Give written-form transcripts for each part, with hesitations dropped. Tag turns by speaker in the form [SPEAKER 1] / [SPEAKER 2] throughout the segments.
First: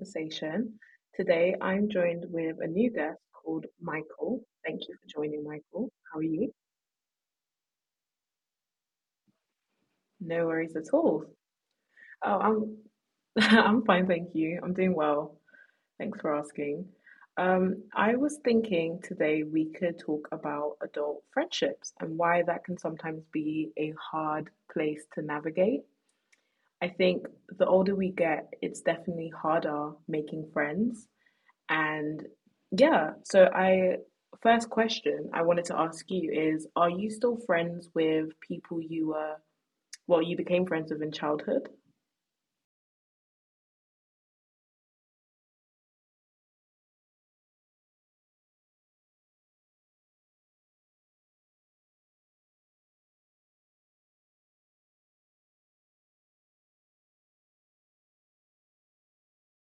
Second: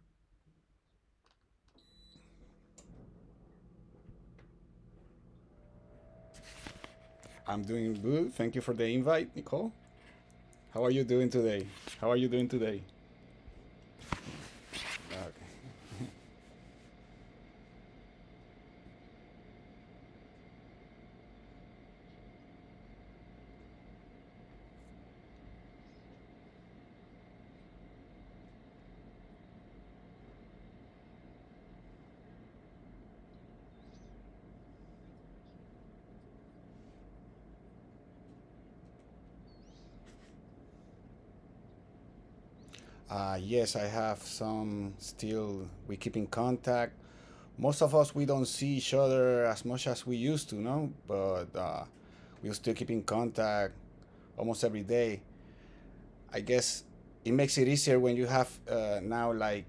[SPEAKER 1] conversation. Today, I'm joined with a new guest called Michael. Thank you for joining, Michael. How are you?
[SPEAKER 2] I'm doing good. Thank you for the invite, Nicole.
[SPEAKER 1] No worries
[SPEAKER 2] How are
[SPEAKER 1] at
[SPEAKER 2] you
[SPEAKER 1] all.
[SPEAKER 2] doing today? How are you
[SPEAKER 1] Oh,
[SPEAKER 2] doing
[SPEAKER 1] I'm
[SPEAKER 2] today?
[SPEAKER 1] I'm fine, thank you. I'm doing well.
[SPEAKER 2] Okay.
[SPEAKER 1] Thanks for asking. I was thinking today we could talk about adult friendships and why that can sometimes be a hard place to navigate. I think the older we get, it's definitely harder making friends. And yeah, so I first question I wanted to ask you is are you still friends with people you were well you became friends with in childhood?
[SPEAKER 2] Yes, I have some still. We keep in contact. Most of us we don't see each other as much as we used to, no. But we still keep in contact almost every day. I guess it makes it easier when you have now like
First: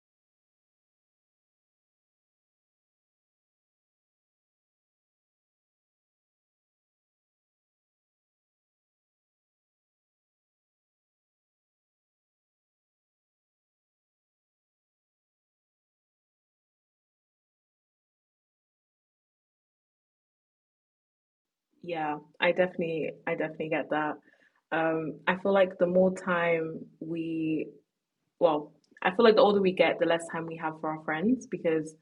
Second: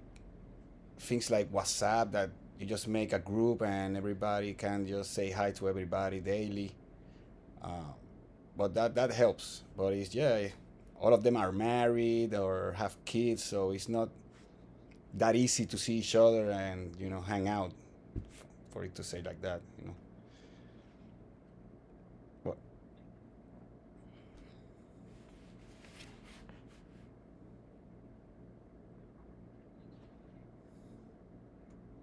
[SPEAKER 2] things like WhatsApp that you just make a group and everybody can just say hi to everybody daily. Uh, but that helps. But it's, yeah, all of them are married or have kids, so it's not that easy to see each other and hang out. For it to say like that,
[SPEAKER 1] Yeah, I
[SPEAKER 2] but
[SPEAKER 1] definitely I definitely get that. I feel like the more time we well, I feel like the older we get, the less time we have for our friends because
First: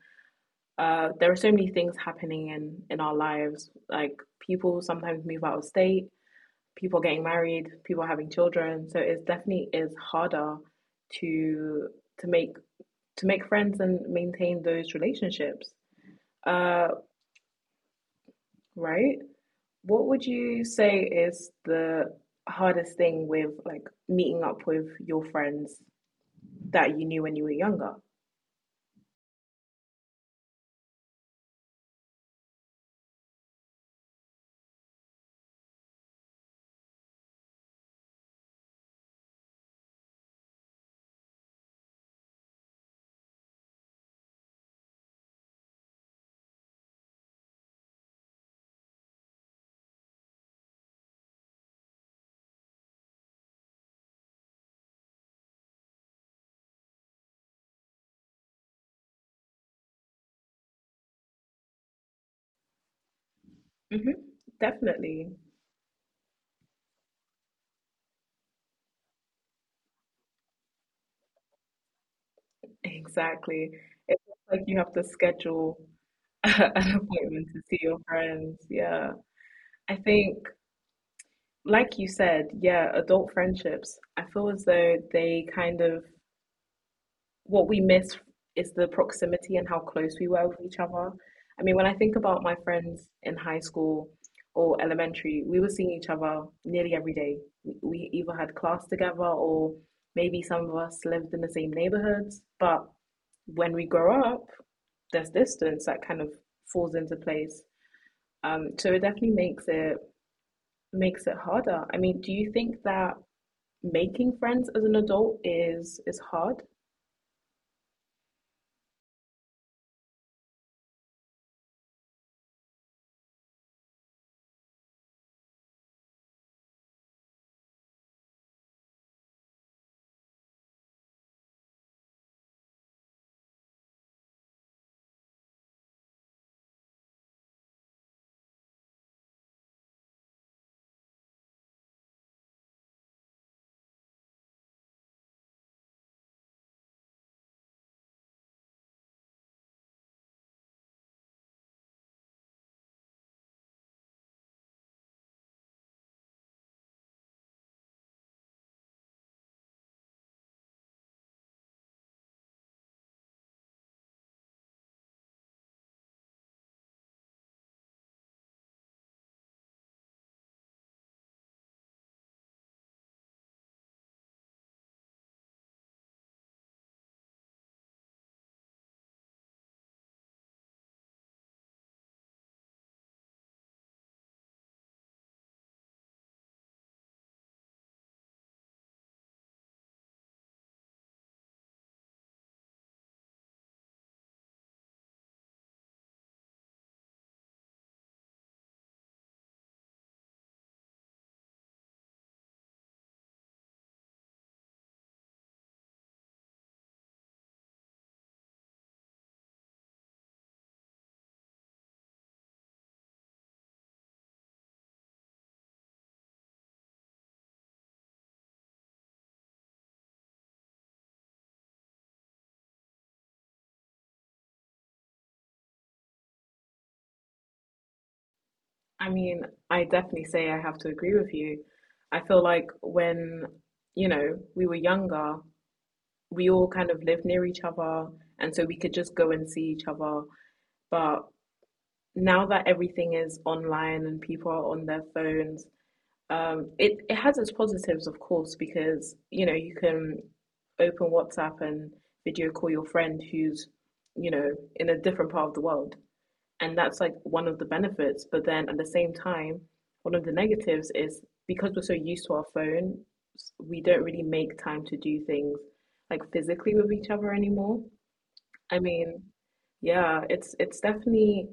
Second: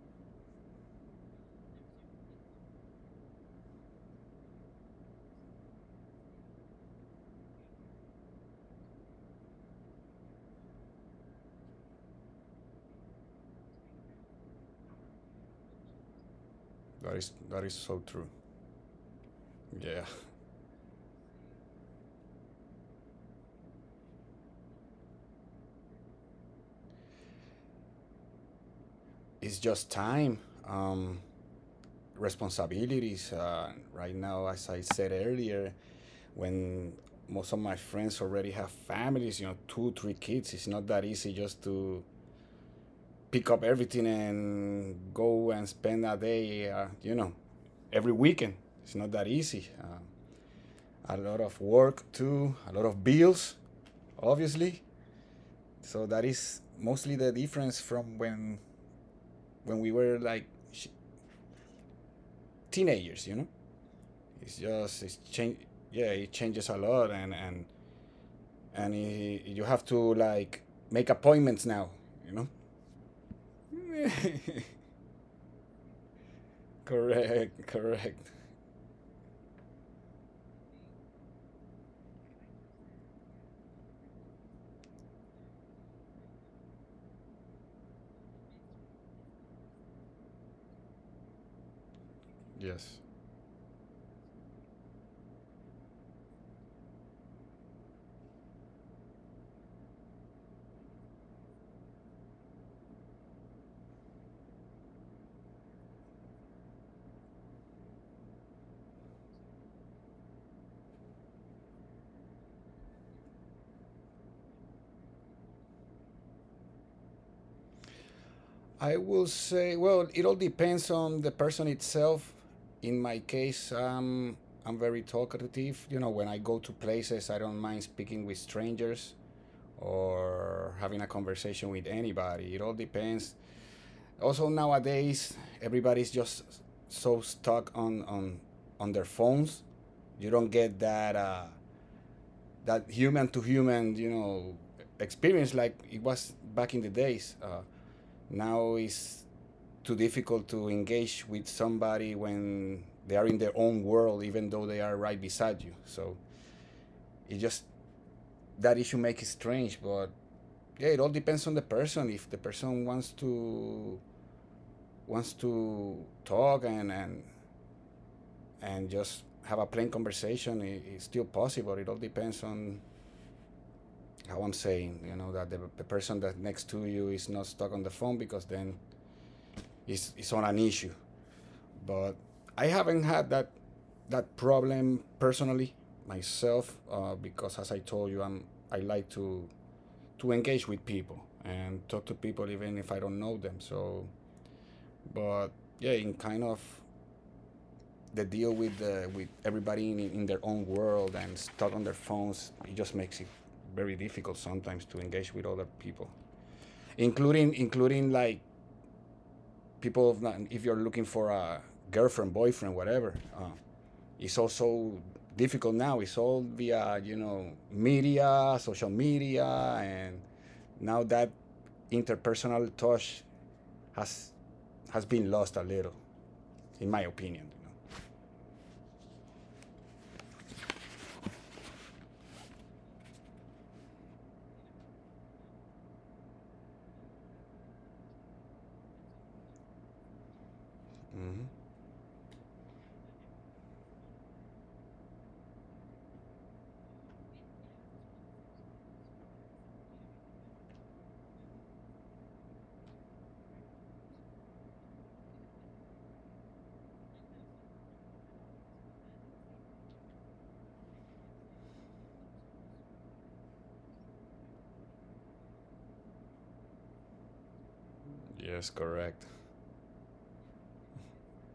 [SPEAKER 1] there are so many things happening in our lives. Like people sometimes move out of state, people getting married, people having children. So it definitely is harder to to make to make friends and maintain those relationships. Uh,
[SPEAKER 2] that is so true.
[SPEAKER 1] right? What
[SPEAKER 2] Yeah,
[SPEAKER 1] would you say is the hardest thing with like meeting up with your friends that you knew when you were younger?
[SPEAKER 2] it's just time, um, responsibilities. Right now, as I said earlier, when most of my friends already have families, you know, two, three kids, it's not that easy just to pick up everything and go and spend a day. Every weekend. It's not that easy. A lot of work too, a lot of bills, obviously. So that is mostly the difference from when we were like sh- teenagers.
[SPEAKER 1] hmm
[SPEAKER 2] It's
[SPEAKER 1] Definitely.
[SPEAKER 2] change. Yeah, it changes a lot, and and you have to like make appointments now, you know.
[SPEAKER 1] Exactly. It's just like you have to schedule an appointment to
[SPEAKER 2] Correct,
[SPEAKER 1] see your
[SPEAKER 2] correct.
[SPEAKER 1] friends. Yeah. I think, like you said, yeah, adult friendships, I feel as though they kind of what we miss is the proximity and how close we were with each other. I mean, when I think about my
[SPEAKER 2] Yes.
[SPEAKER 1] friends in high school or elementary, we were seeing each other nearly every day. We either had class together or maybe some of us lived in the same neighborhoods. But when we grow up, there's distance that kind of falls into place. So it definitely makes it harder. I mean, do you think that making friends as an adult is hard?
[SPEAKER 2] I will say, well, it all depends on the person itself. In my case, I'm very talkative. When I go to places, I don't mind speaking with strangers or having a conversation with anybody. It all depends. Also, nowadays, everybody's just so stuck on their phones. You don't get that human to human, experience like it was back in the days. Now is too difficult to engage with somebody when they are in their own world, even though they are right beside you. So it just that issue makes it strange, but yeah, it all depends on the person. If the person wants to talk and just have a plain conversation, it's still possible. It all depends on how I'm saying, that the person that next to you is not stuck on the phone because then it's on an issue. But I haven't had that problem personally myself, because, as I told you, I like to engage with people and talk to people even if I don't know them. So, but yeah, in kind of the deal with everybody in their own world and stuck on their phones, it just makes it very difficult sometimes to engage with other people, including like people have not- if you're looking for a girlfriend boyfriend whatever. It's also difficult now. It's all via, media, social media. And now that interpersonal touch has has been lost a little, in my opinion, you
[SPEAKER 1] I mean, I definitely say I have to agree with you. I feel like you know, we were younger, we all kind of lived near each other, and so we could just go and see each other.
[SPEAKER 2] know?
[SPEAKER 1] But
[SPEAKER 2] Mm-hmm.
[SPEAKER 1] now that everything is online and people are on their phones, it has its positives, of course, because, you know, you can open WhatsApp and video call your friend who's, you know, in a different part of the world, and that's like one of the benefits. But then at the same time, one of the negatives is because we're so used to our phone, we don't really make time to do things like physically with each other anymore.
[SPEAKER 2] Yes,
[SPEAKER 1] I mean,
[SPEAKER 2] correct.
[SPEAKER 1] yeah, it's definitely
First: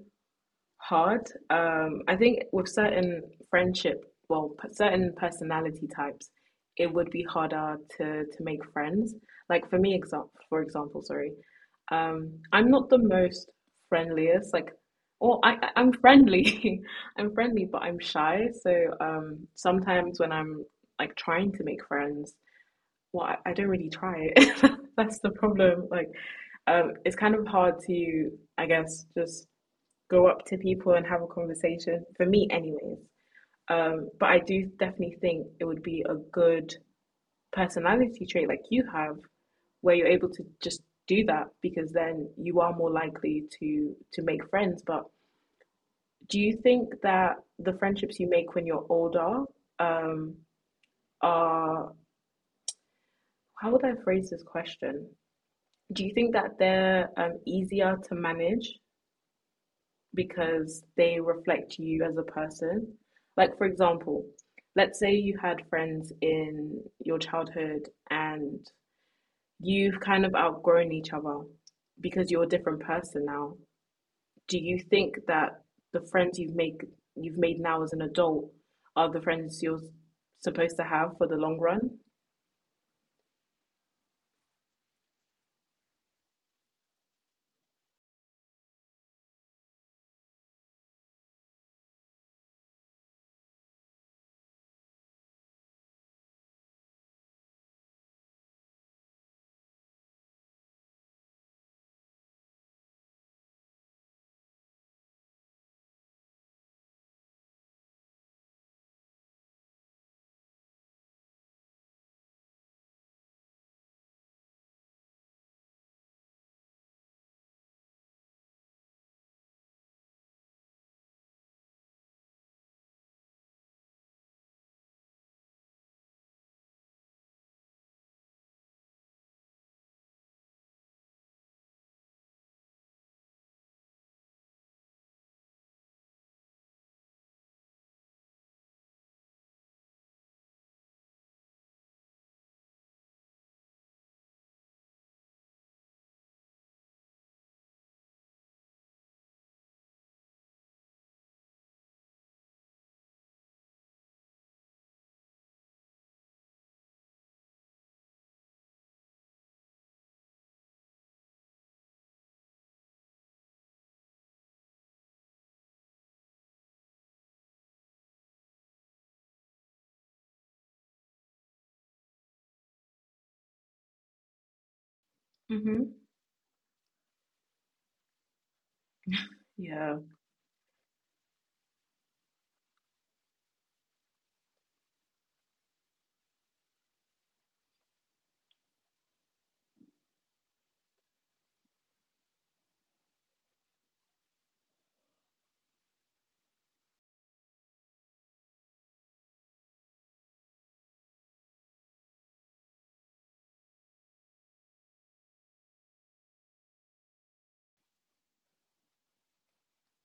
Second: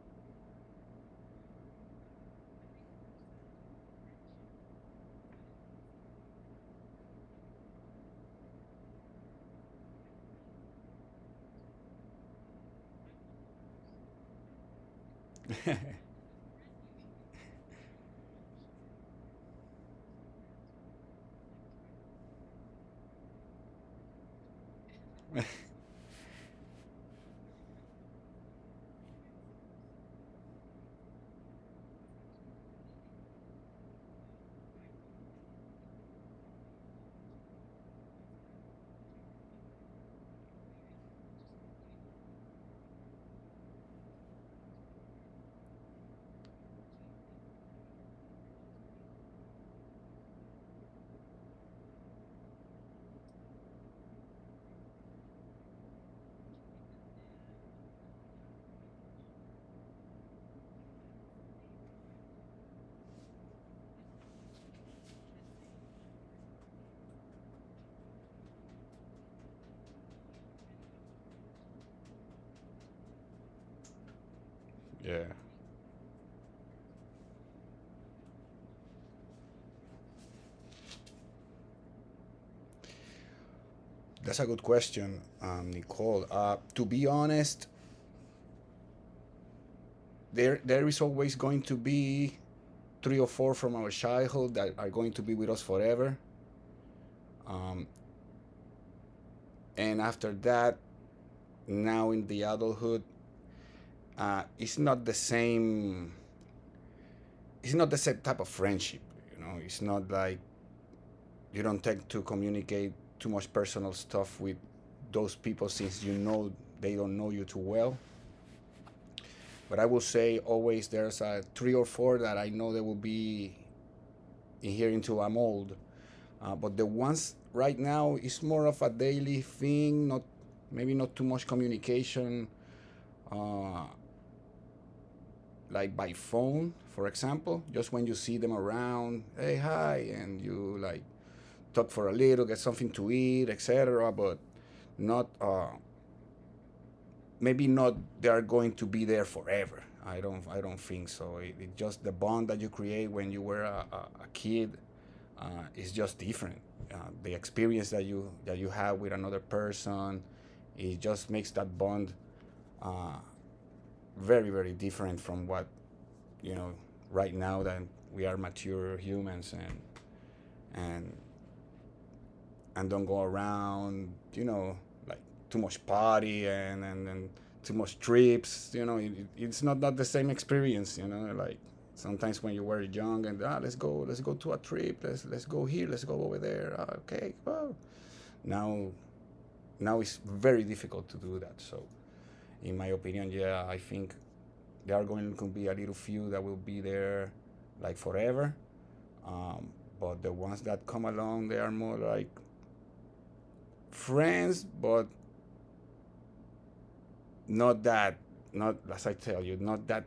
[SPEAKER 1] hard. I think with certain certain personality types, it would be harder to make friends. Like for me, for example, sorry, I'm not the most friendliest. Like,
[SPEAKER 2] Yeah,
[SPEAKER 1] I'm friendly, I'm friendly, but I'm shy. So sometimes when I'm like trying to make friends, I don't really try it. That's the problem. Like, it's kind of hard to, I guess, just go up to people and have a conversation for me anyways. Um, but I do definitely think it would be a good personality trait like you have, where you're able to just do that, because then you are more likely to make friends. But do you think that the friendships you make when you're older um are how would I phrase this question do you think that they're easier to manage because they reflect you as a person? Like, for example, let's say you had friends in your childhood and you've kind of outgrown each other because you're a different person now. Do you think that the friends you've make you've made now as an adult are the friends you're supposed to have for the long run?
[SPEAKER 2] that's a good question, Nicole, to be honest, there is always going to be three or four from our childhood that are going to be with us forever. Um, and after that, now in the adulthood, it's not the same. It's not the same type of friendship. It's not like you don't tend to communicate too much personal stuff with those people since you know they don't know you too well. But I will say always there's a three or four that I know they will be in here until I'm old. But the ones right now is more of a daily thing, not maybe not too much communication, uh, like by phone, for example. Just when you see them around, hey hi, and you like talk for a little, get something to eat, etc. But not, maybe not they are going to be there forever. I don't think so. It just the bond that you create when you were a kid, it's just different. Uh, the experience that you have with another person, it just makes that bond uh, very very different from what you know right now that we are mature humans and and and don't go around, you know, like too much
[SPEAKER 1] Mm-hmm.
[SPEAKER 2] party and too much trips, it's not that
[SPEAKER 1] Yeah,
[SPEAKER 2] the same experience, like sometimes when you were young and let's go to a trip, let's go here, let's go over there, okay, well, now Now it's very difficult to do that. So, in my opinion, yeah, I think there are going to be a little few that will be there like forever. Um, but the ones that come along, they are more like friends, but not that, not as I tell you, not that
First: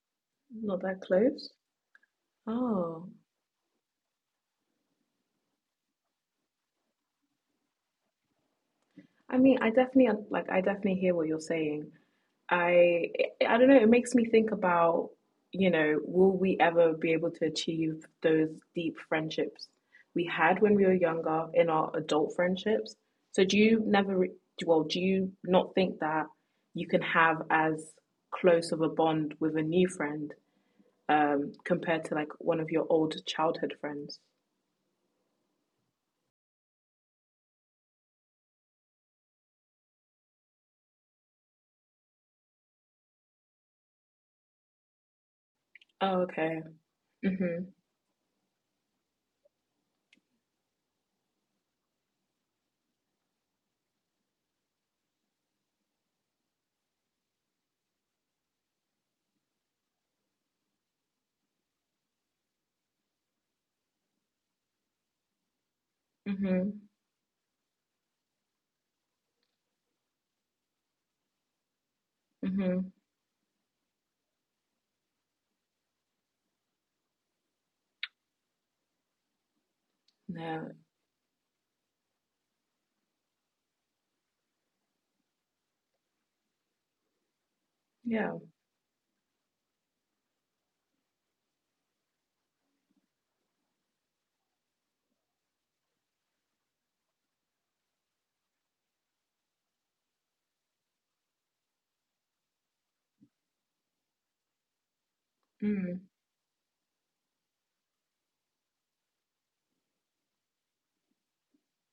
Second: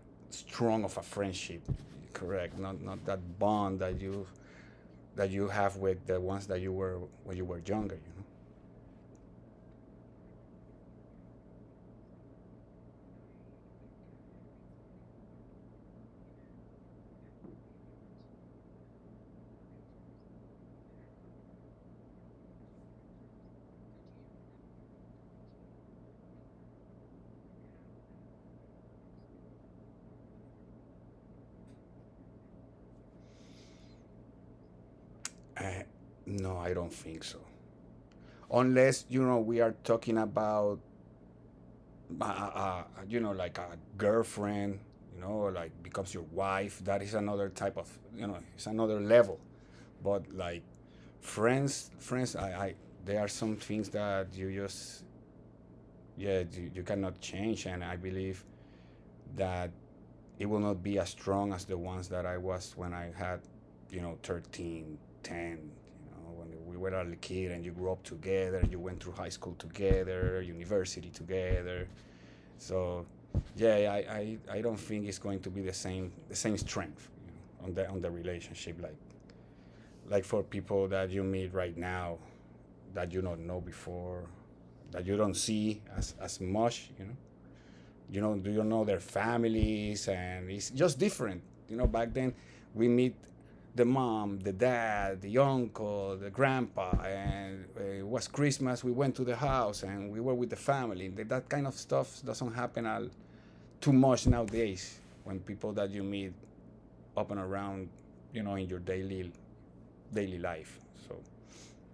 [SPEAKER 1] not
[SPEAKER 2] strong of a
[SPEAKER 1] that close.
[SPEAKER 2] friendship. Correct. Not
[SPEAKER 1] Oh,
[SPEAKER 2] that bond that you have with the ones that you were when you were younger. You
[SPEAKER 1] I mean, I definitely hear what you're saying. I I don't know, it makes me think about, you know, will we ever be able to achieve those deep friendships we had when we were younger in our adult friendships? So do you never re- well, do you not think that you can have as close of a bond with a new friend compared to like one of your old childhood friends?
[SPEAKER 2] know. No, I don't think so. Unless we are talking about like a girlfriend, or like becomes
[SPEAKER 1] Oh,
[SPEAKER 2] your
[SPEAKER 1] okay.
[SPEAKER 2] wife. That is another
[SPEAKER 1] Mm-hmm.
[SPEAKER 2] type of, it's another level. But like friends, friends, I there are some things that you just, yeah, you cannot change. And I believe that it will not be as strong as the ones that I was when I had, 13, 10, when we
[SPEAKER 1] Mm-hmm.
[SPEAKER 2] were a little kid and you grew up together, you went through high school together, university together,
[SPEAKER 1] Mm-hmm.
[SPEAKER 2] so, yeah, I don't think it's going to be the same strength, on the relationship like for
[SPEAKER 1] Yeah.
[SPEAKER 2] people that you meet right now that you don't know before that you don't see as much
[SPEAKER 1] Yeah.
[SPEAKER 2] do you know their families, and it's just different. Back then we meet the mom, the dad, the uncle, the grandpa, and it was Christmas, we went to the house and we were with the family that kind of stuff doesn't happen too much nowadays when people that you
[SPEAKER 1] Mm.
[SPEAKER 2] meet up and around, in your daily life. So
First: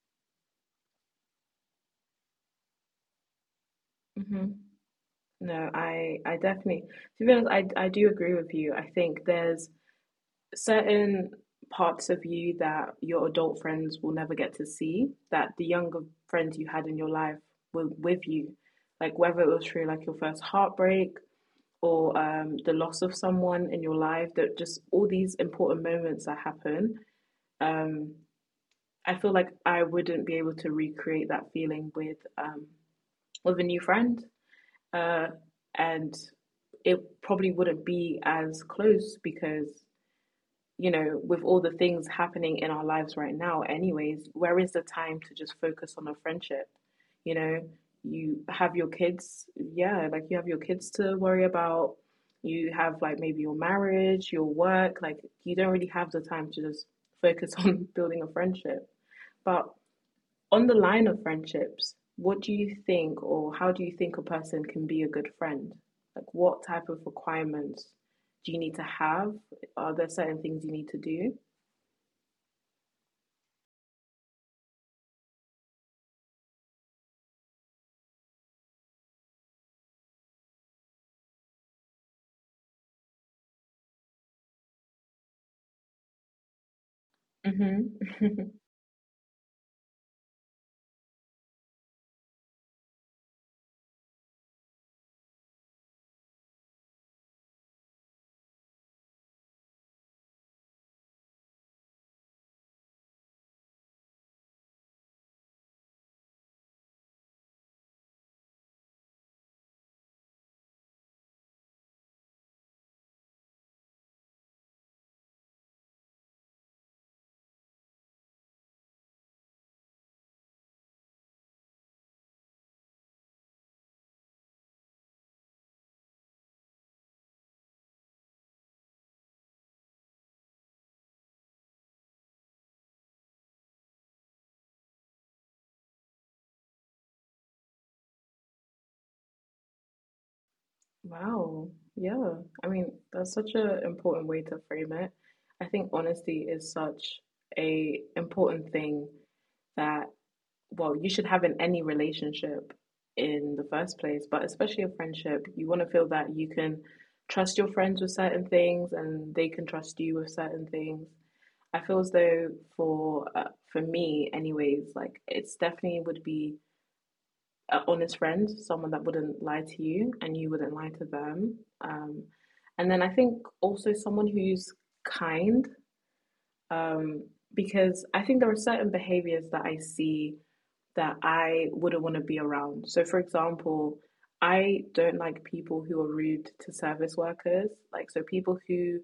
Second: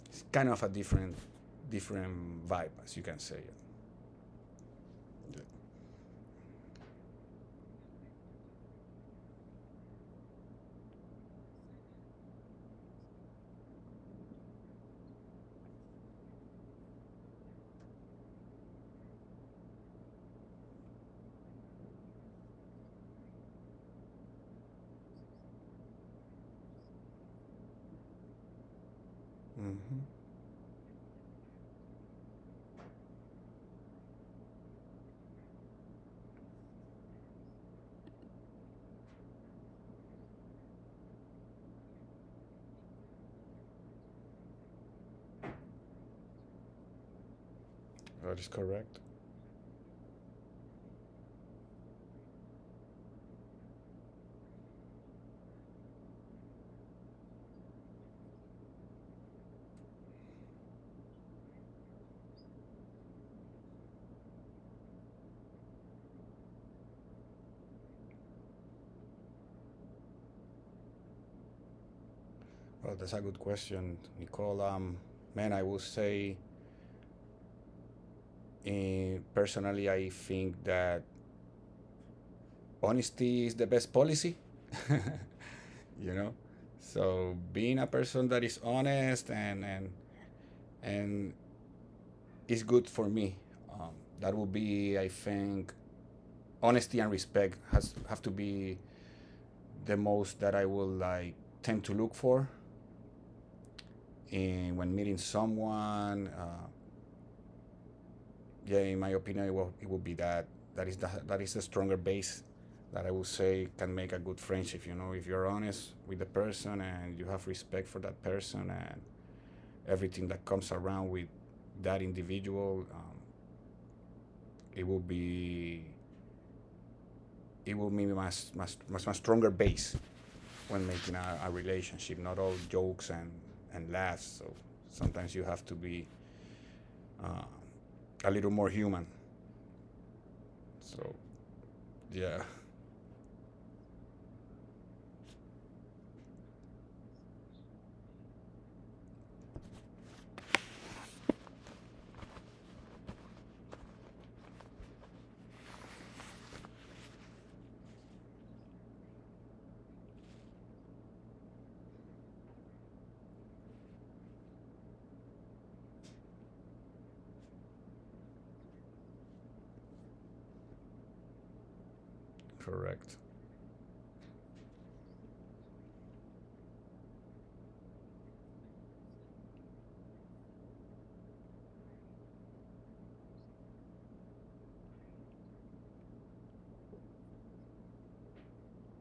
[SPEAKER 2] it's kind of a different vibe, as you can say.
[SPEAKER 1] Hmm.
[SPEAKER 2] Yeah.
[SPEAKER 1] No, I definitely, to be honest, I do agree with you. I think there's certain parts of you that your adult friends will never get to see that the younger friends you had in your life were with you. Like whether it was through like your first heartbreak or the loss of someone in your life, that just all these important moments that happen. Um, I feel like I
[SPEAKER 2] Mm-hmm.
[SPEAKER 1] wouldn't be able to recreate that feeling um with a new friend. uh, and it probably wouldn't be as close because you know with all the things happening in our lives right now anyways, where is the time to just focus on a friendship? You know,
[SPEAKER 2] That
[SPEAKER 1] you
[SPEAKER 2] is
[SPEAKER 1] have your
[SPEAKER 2] correct.
[SPEAKER 1] kids. Yeah, like you have your kids to worry about, you have like maybe your marriage, your work, like you don't really have the time to just focus on building a friendship. But on the line of friendships, what do you think, or how do you think a person can be a good friend? Like, what type of requirements do you need to have? Are there certain things you need to do?
[SPEAKER 2] Well, that's a good question, Nicole. Man, I will say, personally, I think that honesty is the best policy. you know, so being a person that
[SPEAKER 1] Hmm.
[SPEAKER 2] is honest and is good for me. Um, that would be, I think, honesty and respect has have to be the most that I will like tend to look for in when meeting someone. Yeah, in my opinion, it will be that. That is the stronger base that I would say can make a good friendship. If you're honest with the person and you have respect for that person and everything that comes around with that individual, it will be it will be my stronger base when making a relationship, not all jokes and laughs. So sometimes you have to be uh, a little more human. So,
[SPEAKER 1] Wow. Yeah.
[SPEAKER 2] yeah,
[SPEAKER 1] I mean, that's such an important way to frame it. I think honesty is such a important thing that well, you should have in any relationship in the first place, but especially a friendship. You want to feel that you can trust your friends with certain things and they can trust you with certain things. I feel as though for uh, for me anyways, like it's definitely would be an honest friend, someone that wouldn't lie to you and you wouldn't lie to them. And then I
[SPEAKER 2] correct.
[SPEAKER 1] think also someone who's kind um, because I think there are certain behaviors that I see that I wouldn't want to be around. So, for example, I don't like people who are rude to service workers. Like, so people who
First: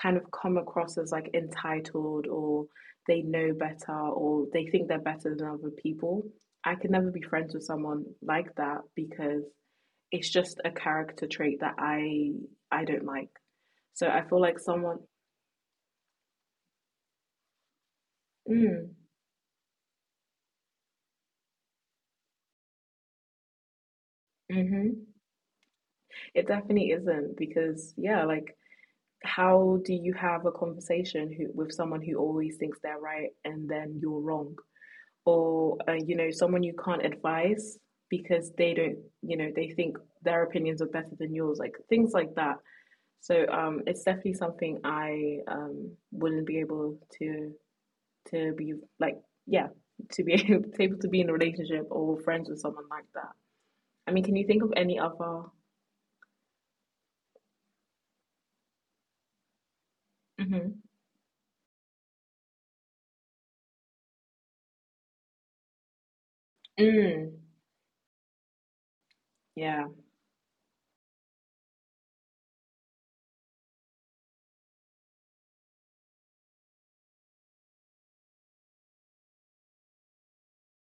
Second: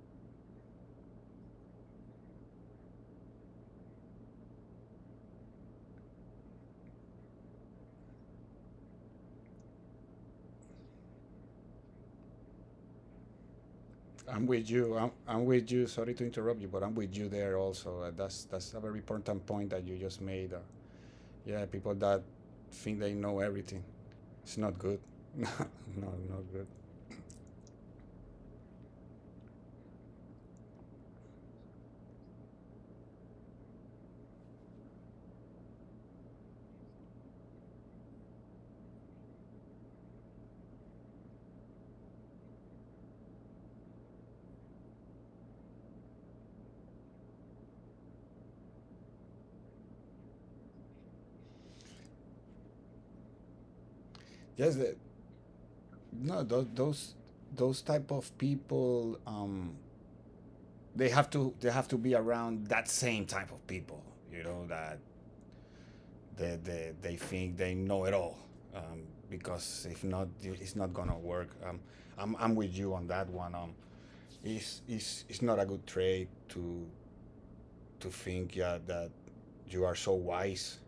[SPEAKER 1] kind of come across as like entitled or they know better or they think they're better than other people. I can never be friends with someone like that because it's just a character trait that I don't like. So I feel
[SPEAKER 2] I'm
[SPEAKER 1] like
[SPEAKER 2] with you.
[SPEAKER 1] someone
[SPEAKER 2] I'm with you. Sorry to interrupt you, but I'm with you there also. That's a
[SPEAKER 1] mm,
[SPEAKER 2] very important point that you just made. Yeah, people that think they know everything. It's not good.
[SPEAKER 1] hmm.
[SPEAKER 2] No, not
[SPEAKER 1] It
[SPEAKER 2] good.
[SPEAKER 1] definitely isn't because yeah, like how do you have a conversation with someone who always thinks they're right and then you're wrong or you know someone you can't advise because they don't you know they think their opinions are better than yours like things like that. So it's definitely something I wouldn't be able to be like yeah to be able to be in a relationship or friends with someone like that. I mean, can you think of
[SPEAKER 2] Yes,
[SPEAKER 1] any other
[SPEAKER 2] no, those type of people.
[SPEAKER 1] mm-hmm.
[SPEAKER 2] They have to be around that same type of people, you know, that they
[SPEAKER 1] Mm,
[SPEAKER 2] think they know it all, um,
[SPEAKER 1] yeah,
[SPEAKER 2] because if not, it's not gonna work. I'm with you on that one, it's not a good trait to think, yeah, that you are so wise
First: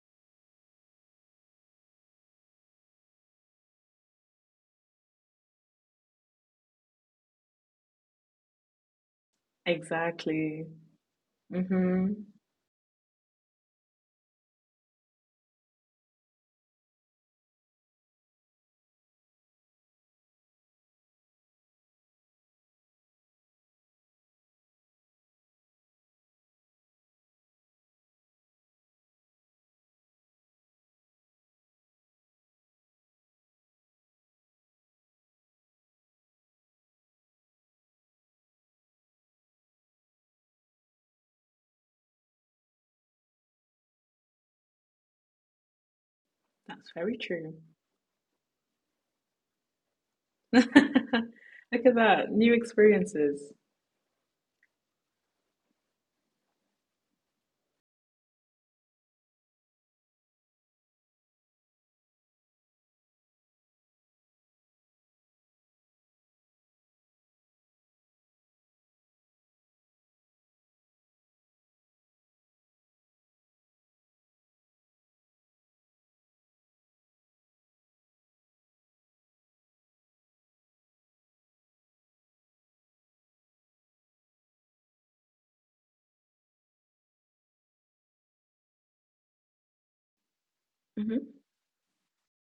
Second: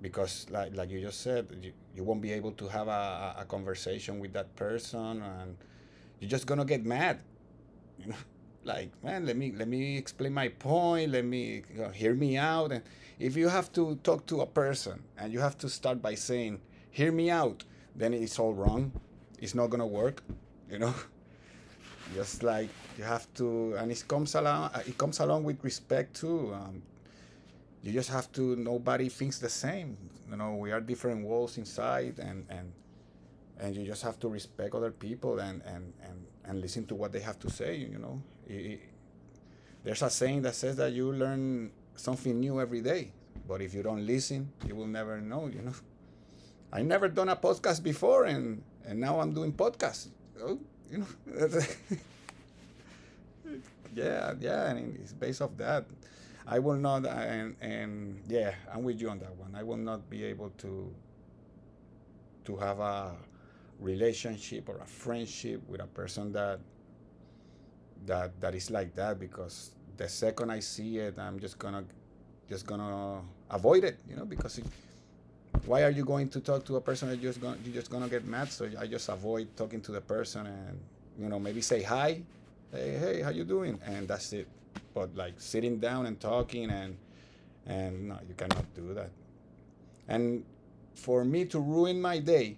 [SPEAKER 2] because like you just said, you won't be able to have a conversation with that person and you're just gonna get mad. Like, man, let me explain my
[SPEAKER 1] exactly.
[SPEAKER 2] point. Let me
[SPEAKER 1] Mm-hmm.
[SPEAKER 2] hear me out. And if you have to talk to a person and you have to start by saying, hear me out, then it's all wrong, it's not gonna work you know just like, you have to, and it comes along with respect too, you just have to. Nobody thinks the same, you know, we are different walls inside, and and you just have to respect other people and listen to what they have to say it, there's a saying that says that you learn something new every day, but if you don't listen, you will never know. I
[SPEAKER 1] That's
[SPEAKER 2] never
[SPEAKER 1] very
[SPEAKER 2] done a
[SPEAKER 1] true.
[SPEAKER 2] podcast before, and now I'm doing podcasts. Oh,
[SPEAKER 1] Look
[SPEAKER 2] you know,
[SPEAKER 1] at that. New experiences.
[SPEAKER 2] yeah, yeah, and it's based off that. I will not, and yeah, I'm with you on that one. I will not be able to have a relationship or a friendship with a person that is like that, because the second I see it, I'm just gonna avoid it, you know, because if, why are you going to talk to a person that you're just gonna get mad? So I just avoid talking to the person, and you know, maybe say hi, hey how you doing, and that's it. But like sitting down and talking, and no, you cannot do that. And for
[SPEAKER 1] Hmm.
[SPEAKER 2] me to ruin my day,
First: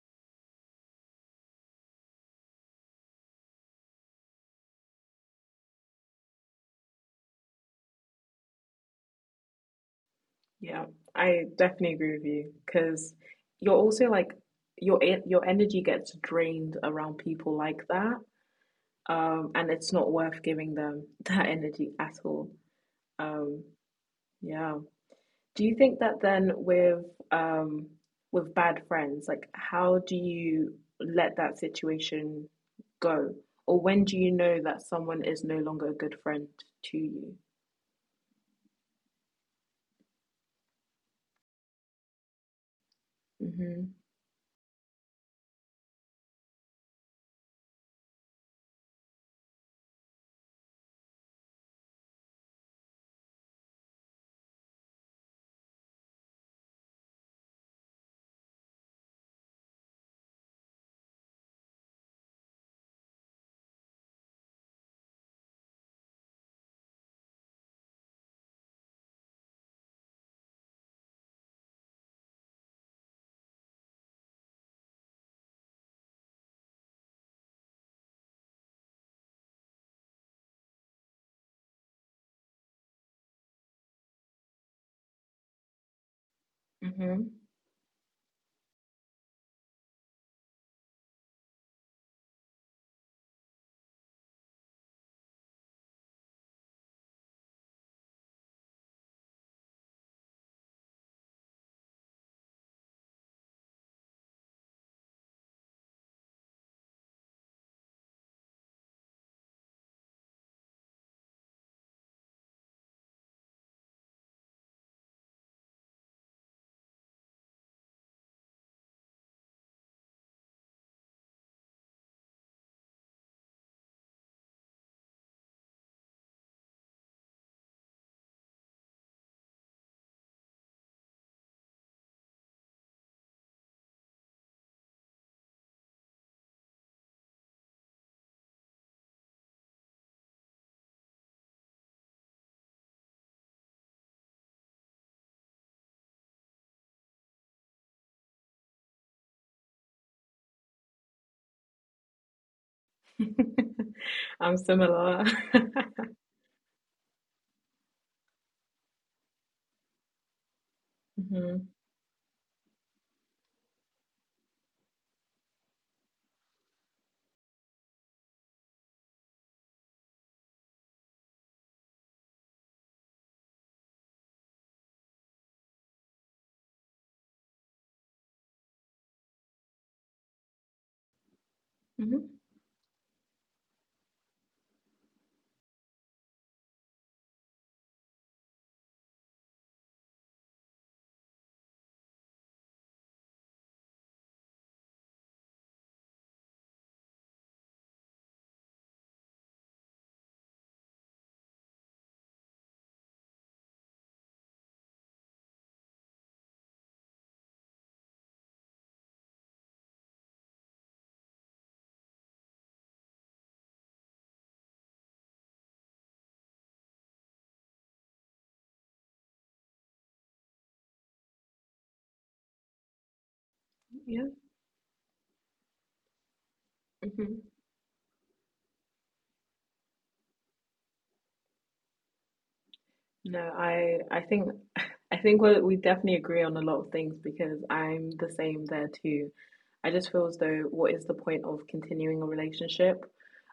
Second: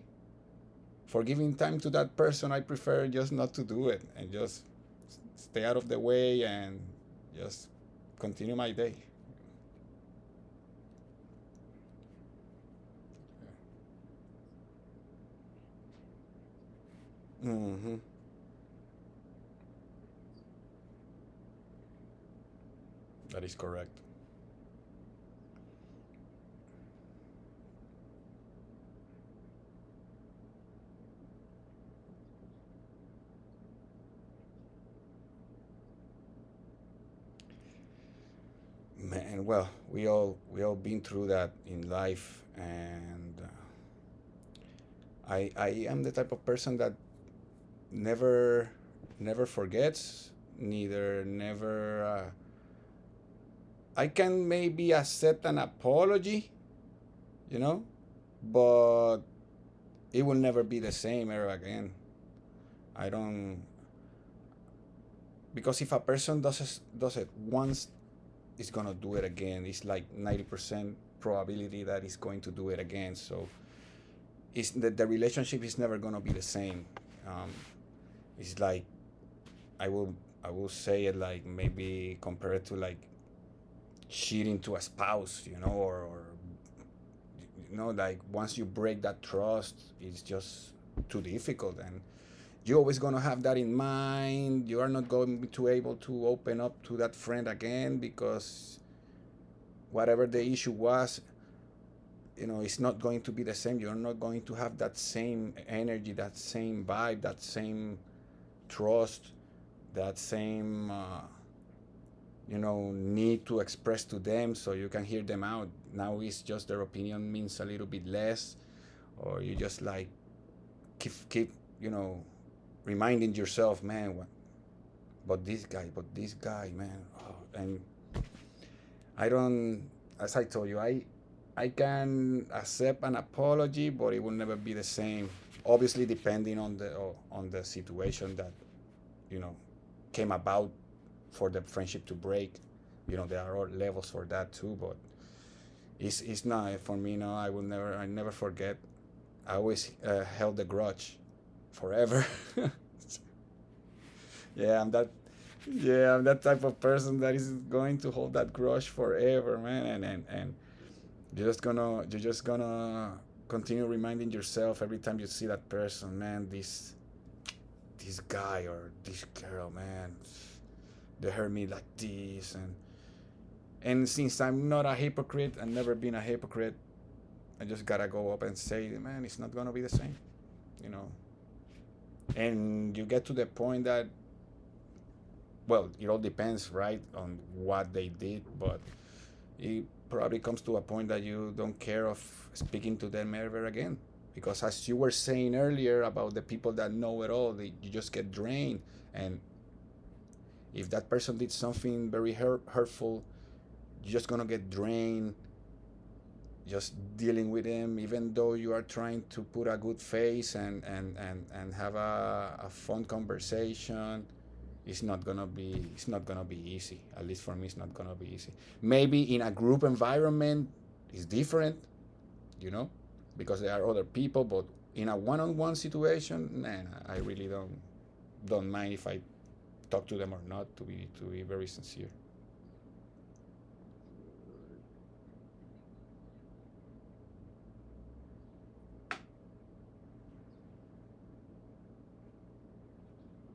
[SPEAKER 2] for giving time to that person, I prefer just not to do it and just stay out of the way and just continue my day.
[SPEAKER 1] Yeah, I definitely agree with you because you're also like your your energy gets drained around people like
[SPEAKER 2] Mm-hmm.
[SPEAKER 1] that, and it's not worth giving them that energy at all.
[SPEAKER 2] That is
[SPEAKER 1] Um,
[SPEAKER 2] correct.
[SPEAKER 1] yeah, do you think that then um with bad friends, like how do you let that situation go? Or when do you know that someone is no longer a good friend to you?
[SPEAKER 2] Man, well, we all been through that in life, and
[SPEAKER 1] Mm-hmm.
[SPEAKER 2] I am the type of person that never never forgets, neither never. I can maybe accept an apology, you know, but it will never be the same ever again. I don't, because if a person does it once, it's gonna do it again. It's like 90% probability that he's going to do it again, so the relationship is never gonna be the same. um, it's like i will I will say it, like maybe compare it to like cheating to a spouse, you know, or,
[SPEAKER 1] Mm-hmm.
[SPEAKER 2] you know, like once you break that trust, it's just too difficult, and you're always going to have that in mind. You are not going to be able to open up to that friend again, because whatever the issue was, you know, it's not going to be the same. You're not going to have that same energy, that same vibe, that same trust, that same you know, need to express to them, so you can hear them out. Now it's just their opinion means a little bit less, or you just like keep, you know, reminding yourself, man, but this guy, man, oh, and I don't, as I told you, I can accept an apology, but it will never be the same. Obviously, depending on the situation that, you know, came about for the friendship to break. You know, there are levels for that, too. But it's not, for me. No, I will never. I never forget. I always held the grudge, forever.
[SPEAKER 1] I'm
[SPEAKER 2] Yeah, I'm that.
[SPEAKER 1] similar.
[SPEAKER 2] Yeah, I'm that type of person that is going to hold that grudge forever, man. And you're just
[SPEAKER 1] Mm-hmm.
[SPEAKER 2] gonna continue reminding yourself every time you see that person. Man, this guy or this girl, man, they hurt me like this, and since I'm not a hypocrite, I've never been a hypocrite, I just gotta go up and say, man, it's not gonna be the same, you know.
[SPEAKER 1] Mm-hmm.
[SPEAKER 2] And you get to the point that, well, it all depends, right, on what they did, but it probably comes to a point that you don't care of speaking to them ever again, because as you were saying earlier, about the people that know it all, they, you just get drained. And if that person did something very hurtful, you're just gonna get drained just dealing with them, even though you are trying to put a good face, and and have a fun conversation. It's not gonna be easy, at least for me, it's not gonna be easy. Maybe in a group environment it's different, you know, because there are other
[SPEAKER 1] Yeah.
[SPEAKER 2] people. But in a one-on-one situation, man, I really
[SPEAKER 1] Mm-hmm.
[SPEAKER 2] don't mind if I talk to them or not. To be very sincere.
[SPEAKER 1] No, I think I think we definitely agree on a lot of things because I'm the same there too. I just feel as though what is the point of continuing a relationship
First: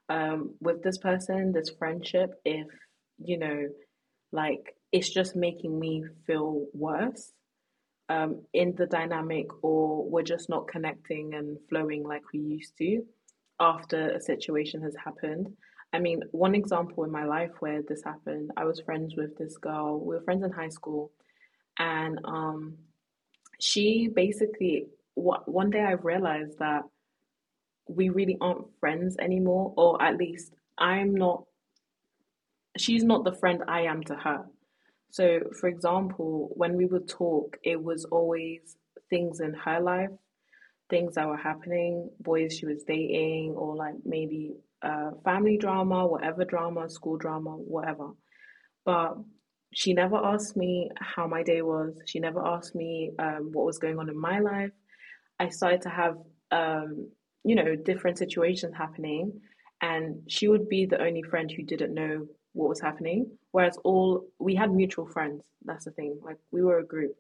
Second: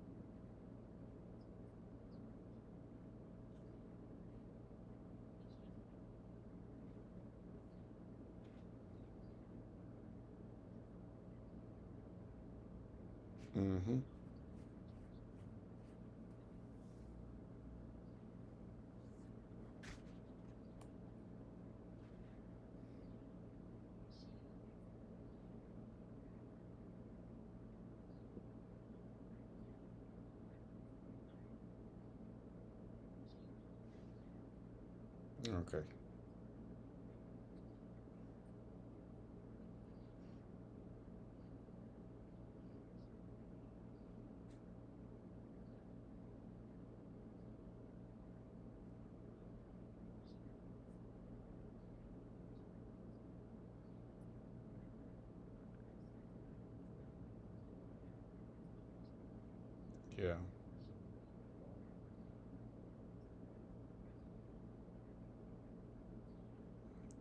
[SPEAKER 1] with this person, this friendship, if you know, like it's just making me feel worse in the dynamic or we're just not connecting and flowing like we used to
[SPEAKER 2] Mm-hmm.
[SPEAKER 1] after a situation has happened. I mean, one example in my life where this happened, I was friends with this girl. We were friends in high school, and she basically, one day I realized that we really aren't friends anymore, or at least I'm not, she's not the friend I am to her. So, for
[SPEAKER 2] Okay.
[SPEAKER 1] example, when we would talk, it was always things in her life, things that were happening, boys she was dating, or like maybe family drama, whatever drama, school drama, whatever. But she never asked me how my day was. She never asked me what was going on in my life. I started to have, um, you know, different situations happening, and
[SPEAKER 2] Yeah.
[SPEAKER 1] she would be the only friend who didn't know what was happening. Whereas all we had mutual friends. That's the thing. Like we were a group.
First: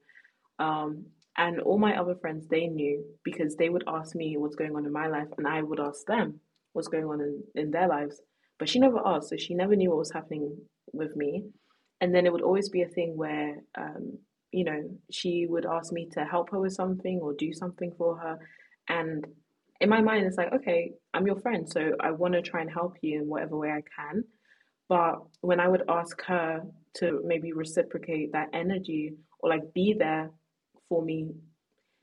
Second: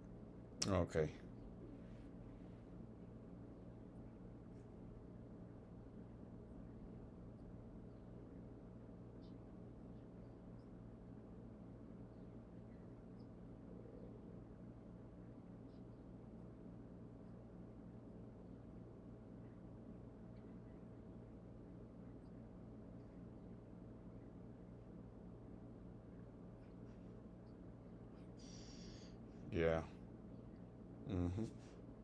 [SPEAKER 1] Um,
[SPEAKER 2] Okay.
[SPEAKER 1] and all my other friends, they knew because they would ask me what's going on in my life, and I would ask them what's going on in their lives. But she never asked, so she never knew what was happening with me. And then it would always be a thing where, she would ask me to help her with something or do something for her. And in my mind, it's like, okay, I'm your friend, so I want to try and help you in whatever way I can. But when I would ask her to maybe reciprocate that energy or like
[SPEAKER 2] Yeah.
[SPEAKER 1] be there for me,
[SPEAKER 2] Mm-hmm.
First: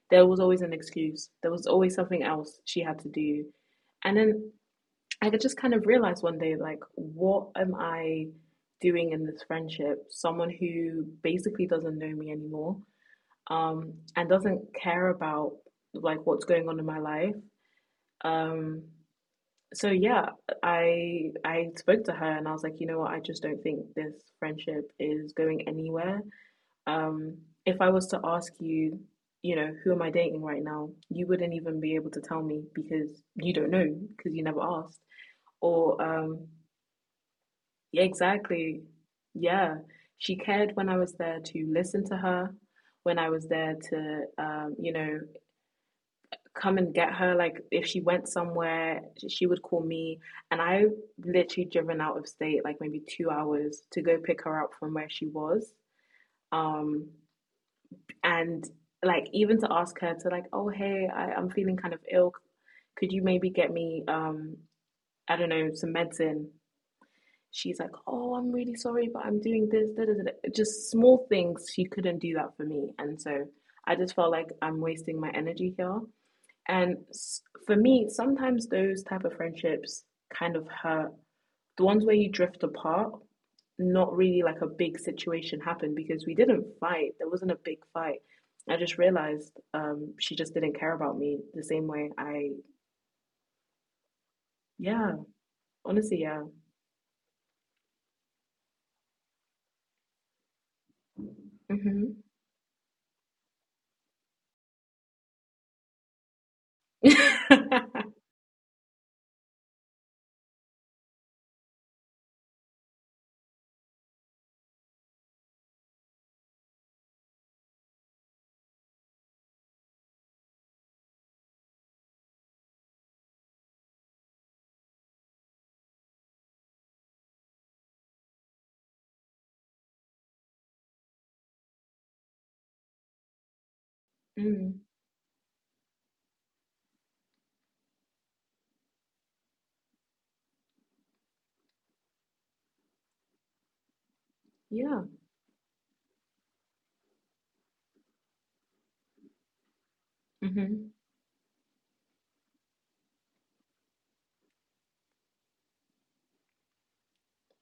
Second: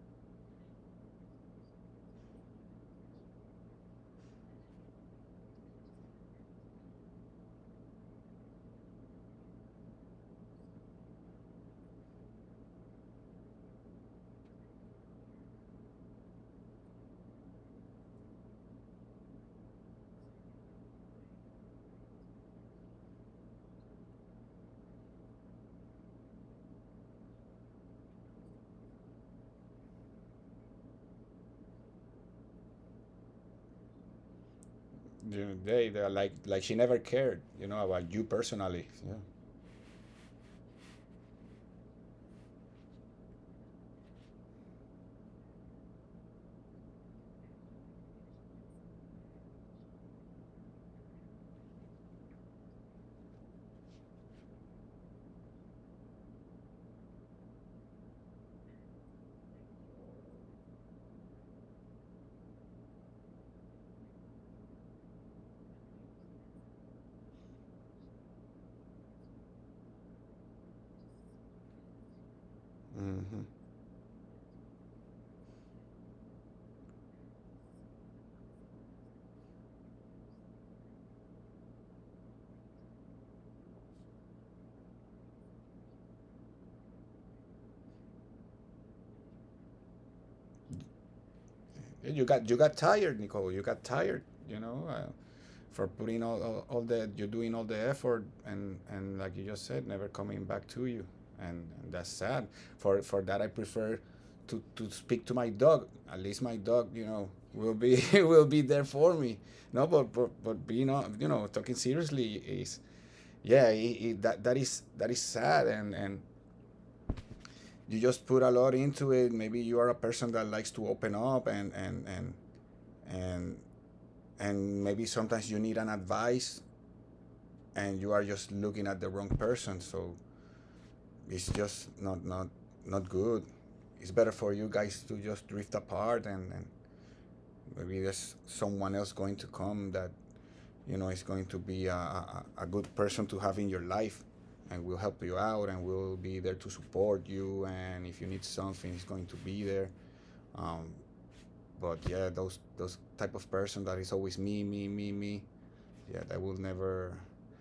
[SPEAKER 1] there was always an excuse. There was always something else she had to do. And then I could just kind of realize one day, like, what am I doing in this friendship? Someone who basically doesn't know me anymore and doesn't care about like what's going on in my life. Um, so yeah, I spoke to her and I was like, you know what, I just don't think this friendship is going anywhere. Um, if I was to ask you, you know, who am I dating right now, you wouldn't even be able to tell me because you don't know because you never asked.
[SPEAKER 2] Yeah,
[SPEAKER 1] Or
[SPEAKER 2] they're like she never cared, you know,
[SPEAKER 1] yeah,
[SPEAKER 2] about you
[SPEAKER 1] exactly,
[SPEAKER 2] personally. Yeah.
[SPEAKER 1] yeah. She cared when I was there to listen to her, when I was there to come and get her. Like if she went somewhere, she would call me. And I literally driven out of state like maybe 2 hours to go pick her up from where she was. Um, and like even to ask her to like, oh hey, I'm feeling kind of ill. Could you maybe get me I don't know, some medicine? She's like, oh, I'm really sorry, but I'm doing this, da, da, da, just small things. She couldn't do that for me, and
[SPEAKER 2] Mm-hmm.
[SPEAKER 1] so I just felt like I'm wasting my energy here. And for me, sometimes those type of friendships kind of hurt. The ones where you drift apart, not really like a big situation happened because we didn't fight. There wasn't a big fight. I just realized she just didn't care about me the same way I,
[SPEAKER 2] You got tired, Nicole. You got tired. You know,
[SPEAKER 1] yeah,
[SPEAKER 2] for
[SPEAKER 1] honestly,
[SPEAKER 2] putting
[SPEAKER 1] yeah.
[SPEAKER 2] all the you're doing all the effort, and like you just said, never coming back to you, and that's
[SPEAKER 1] Mm-hmm.
[SPEAKER 2] sad. For that, I prefer to speak to my dog. At least my dog, you know, will be will be there for me. No, but being on, you know, talking seriously, is, yeah, that that is sad, and you just put a lot into it. Maybe you are a person that likes to open up, and and maybe sometimes you need an advice, and you are just looking at the wrong person. So it's just not good. It's better for you
[SPEAKER 1] Mm,
[SPEAKER 2] guys to just drift apart, and maybe there's someone else going to come that, you know, is going to be a good person to have in your life, and will
[SPEAKER 1] yeah.
[SPEAKER 2] help you out, and will be there to support you, and if you need something, it's going to be there. Um,
[SPEAKER 1] Mm-hmm.
[SPEAKER 2] but yeah, those type of person that is always me, me, me, me. Yeah, that will never.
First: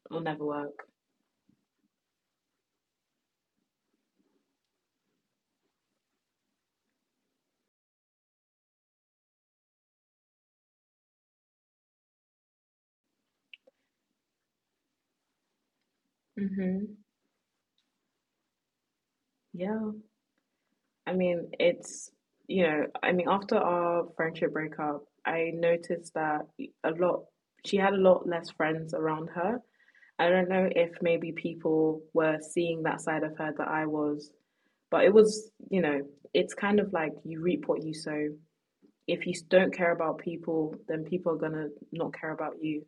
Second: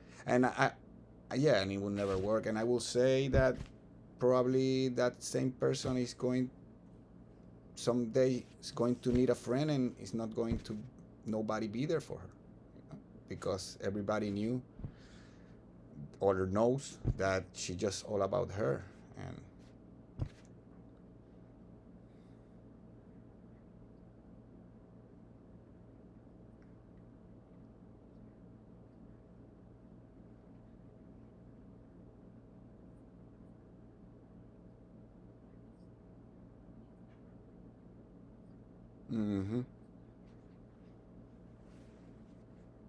[SPEAKER 1] It'll
[SPEAKER 2] And
[SPEAKER 1] never work.
[SPEAKER 2] I yeah, and it will never work. And I will say that probably that same person is going someday is going to need a friend, and it's not going to, nobody be there for her, because everybody knew or
[SPEAKER 1] Mm-hmm.
[SPEAKER 2] knows that she just all about her. And
[SPEAKER 1] Yeah. I mean, it's, I mean, after our friendship breakup, I noticed that a lot, she had a lot less friends around her. I don't know if maybe people were seeing that side of her that I was, but it was, you know, it's kind of like you reap what you sow. If you
[SPEAKER 2] mm-hmm.
[SPEAKER 1] don't care about people, then people are gonna not care about you.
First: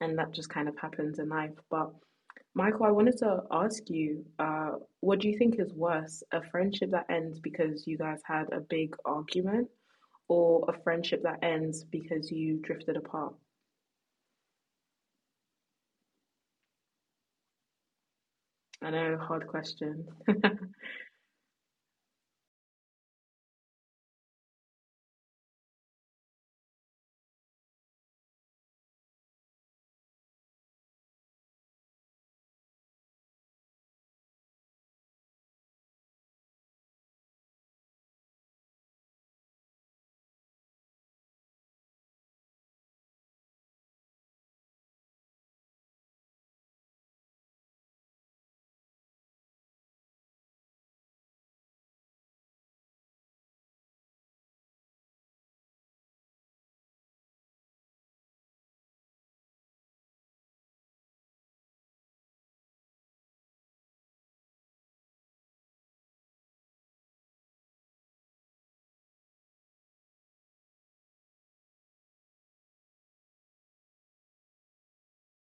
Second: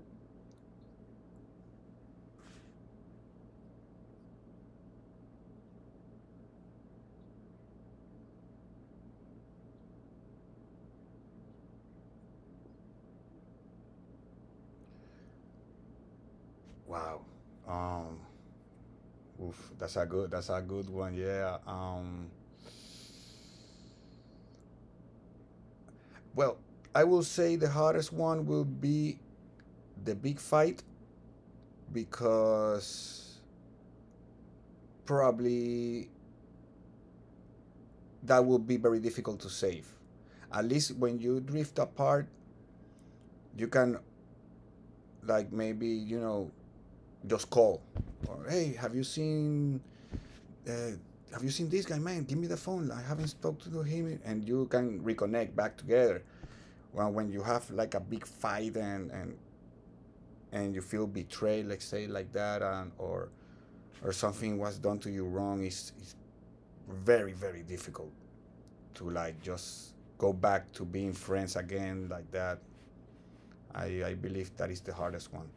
[SPEAKER 1] And that just kind of happens in life. But Michael, I wanted to ask you, what do you think is worse, a friendship that ends because you guys had a big argument, or a friendship that ends because you drifted apart?
[SPEAKER 2] Wow. um
[SPEAKER 1] I know, hard
[SPEAKER 2] Oof, that's
[SPEAKER 1] question.
[SPEAKER 2] a good one. Yeah. Well, I will say the hardest one will be the big fight, because probably that would be very difficult to save. At least when you drift apart, you can, like, maybe, you know, just call. Or, hey, have you seen? Uh, have you seen this guy, man? Give me the phone. I haven't spoken to him, and you can reconnect back together. Well, when you have like a big fight, and you feel betrayed, let's say, like that, and or something was done to you wrong, it's very, very difficult to, like, just go back to being friends again, like that. I believe that is the hardest one,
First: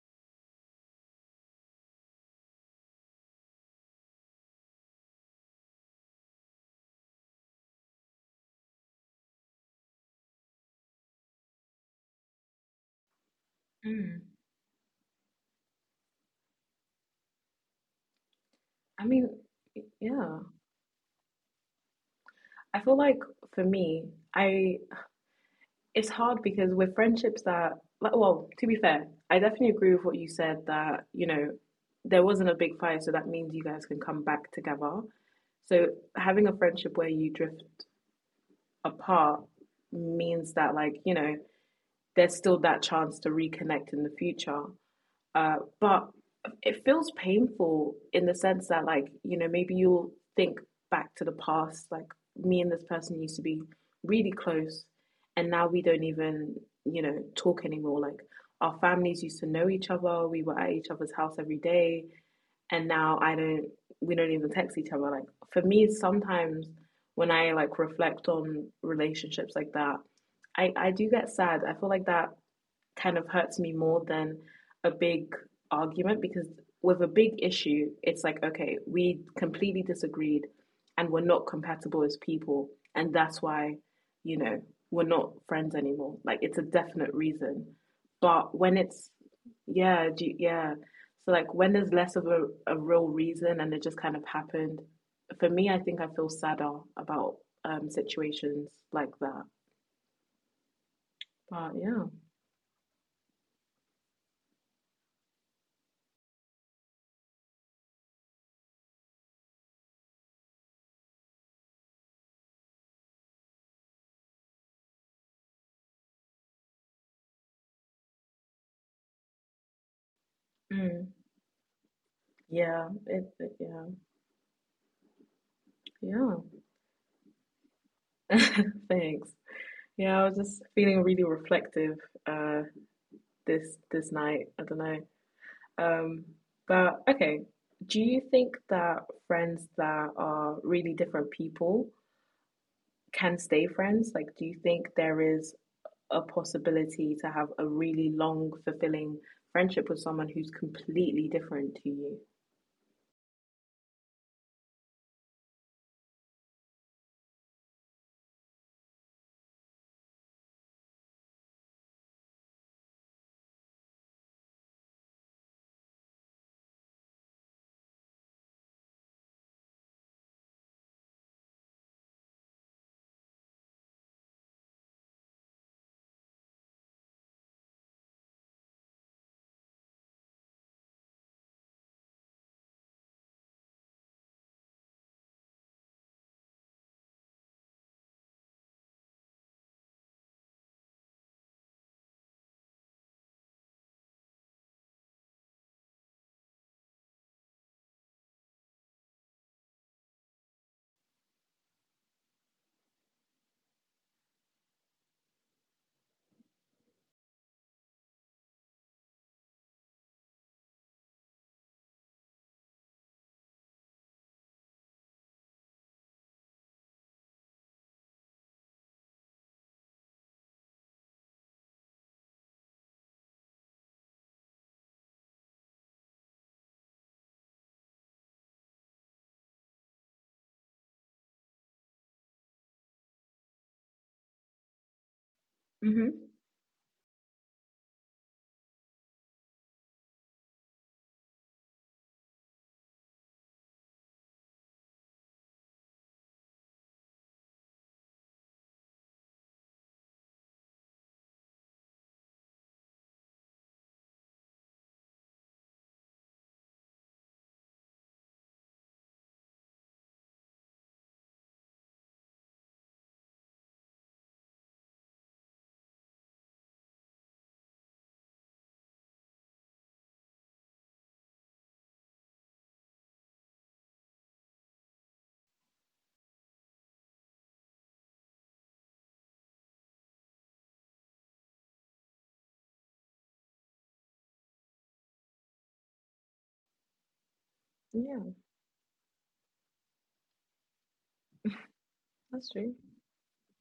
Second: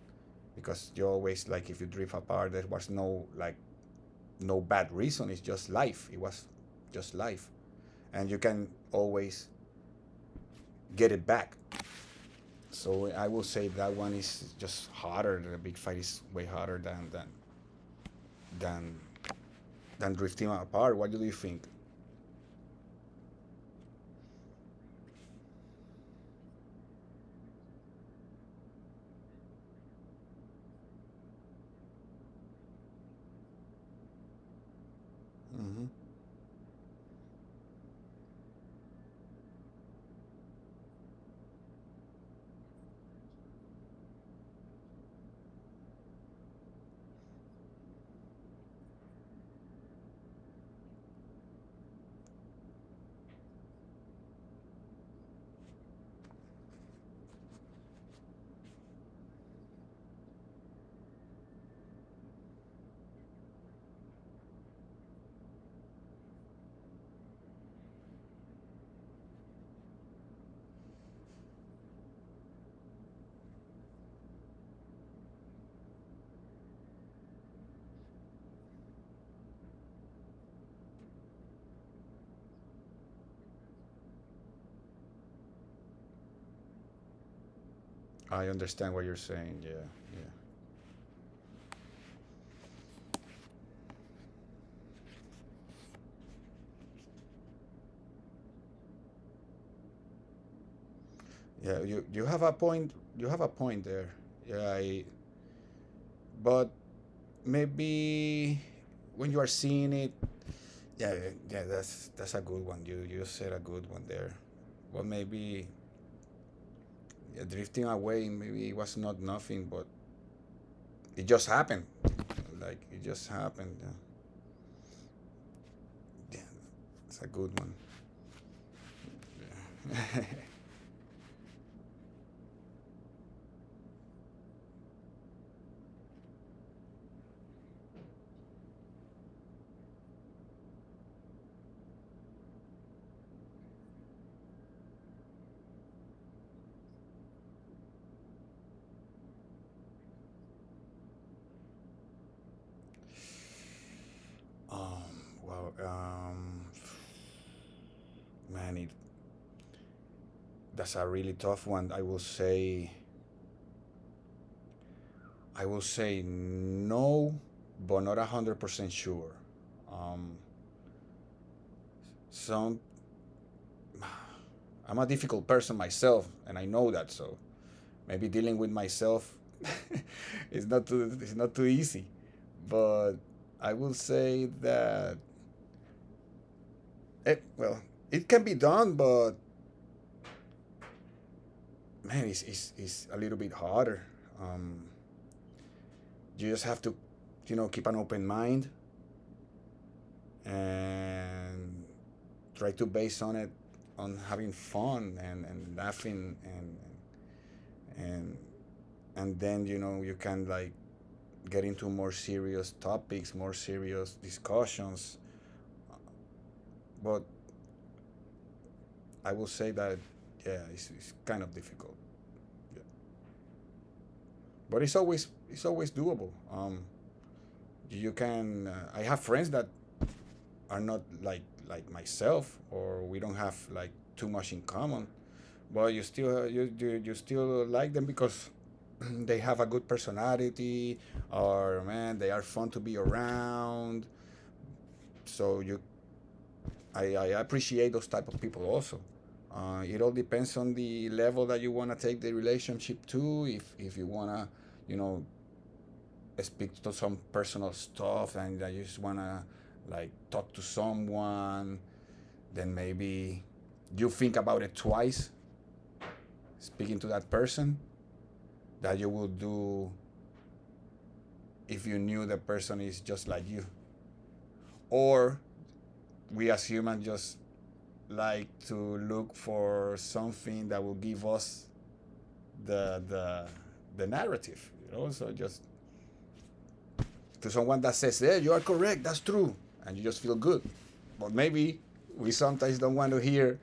[SPEAKER 2] because you always, like, if you drift apart there was no, like, no bad reason, it's just life, it was just life, and you can always get it back. So I will say that one
[SPEAKER 1] Hmm.
[SPEAKER 2] is just harder, the big fight is way harder than than,
[SPEAKER 1] I mean,
[SPEAKER 2] than
[SPEAKER 1] yeah.
[SPEAKER 2] drifting apart. What do you think?
[SPEAKER 1] I feel like for me, I it's hard because with friendships that, like, well, to be fair, I definitely agree with what you said that, you know, there wasn't a big fight, so that means you guys can come back together.
[SPEAKER 2] Mm-hmm.
[SPEAKER 1] So having a friendship where you drift apart means that, like, you know, there's still that chance to reconnect in the future, but it feels painful in the sense that, like, you know, maybe you'll think back to the past, like, me and this person used to be really close, and now we don't even, you know, talk anymore, like our families used to know each other, we were at each other's house every day, and now I don't we don't even text each other. Like for me sometimes when I like reflect on relationships like that, I do get sad. I feel like that kind of hurts me more than a big argument because with a big issue, it's like, okay, we completely disagreed and we're not compatible as people. And that's why, you know, we're not friends anymore. Like, it's a definite reason.
[SPEAKER 2] I
[SPEAKER 1] But when
[SPEAKER 2] understand what
[SPEAKER 1] it's,
[SPEAKER 2] you're saying, yeah,
[SPEAKER 1] yeah,
[SPEAKER 2] yeah.
[SPEAKER 1] yeah. So, like, when there's less of a real reason and it just kind of happened, for me, I think I feel sadder about situations like that. But
[SPEAKER 2] Yeah,
[SPEAKER 1] yeah.
[SPEAKER 2] you have a point, you have a point there, yeah. But maybe when you are seeing it, yeah, yeah, yeah, that's a good one. You said a good one there. Well, maybe, yeah, drifting away, maybe it was not nothing, but
[SPEAKER 1] Mm.
[SPEAKER 2] it just happened. Like
[SPEAKER 1] Yeah,
[SPEAKER 2] it just happened.
[SPEAKER 1] yeah.
[SPEAKER 2] Yeah,
[SPEAKER 1] Yeah,
[SPEAKER 2] yeah, it's a good one.
[SPEAKER 1] thanks. Yeah,
[SPEAKER 2] Yeah.
[SPEAKER 1] I was just feeling really reflective uh this night. I don't know. Um, but okay. Do you think that friends that are really different people can stay friends? Like, do you think there is a possibility to have a really long, fulfilling friendship with someone who's completely different to you?
[SPEAKER 2] um, well, man, that's a really tough one. I will say no, but not 100% sure. Um, some, I'm a difficult person myself, and I know that. So maybe dealing with myself is not too, it's not too easy. But I will say that, well, it can be done, but man, it's a little bit harder. um, you just have to, you know, keep an open mind, and try to base on it, on having fun, and laughing, and and then, you know, you can, like, get into more serious topics, more serious discussions. But I will say that, yeah, it's kind of difficult, yeah. But it's always doable. You can. I have friends that are not like myself, or we don't have like too much in common, but
[SPEAKER 1] Mm-hmm.
[SPEAKER 2] you still like them, because they have a good personality, or, man, they are fun to be around. So I appreciate those type of people, also. It all depends on the level that you want to take the relationship to. If you wanna, you know, speak to some personal stuff, and that you just wanna like talk to someone, then maybe you think about it twice speaking to that person, that you would do if you knew the person is just like you. Or, we as humans just like to look for something that will give us the narrative. You know, so just to someone that says,
[SPEAKER 1] Yeah,
[SPEAKER 2] "Yeah, you are correct. That's true," and you just feel good. But maybe we
[SPEAKER 1] that's true.
[SPEAKER 2] sometimes don't want to hear,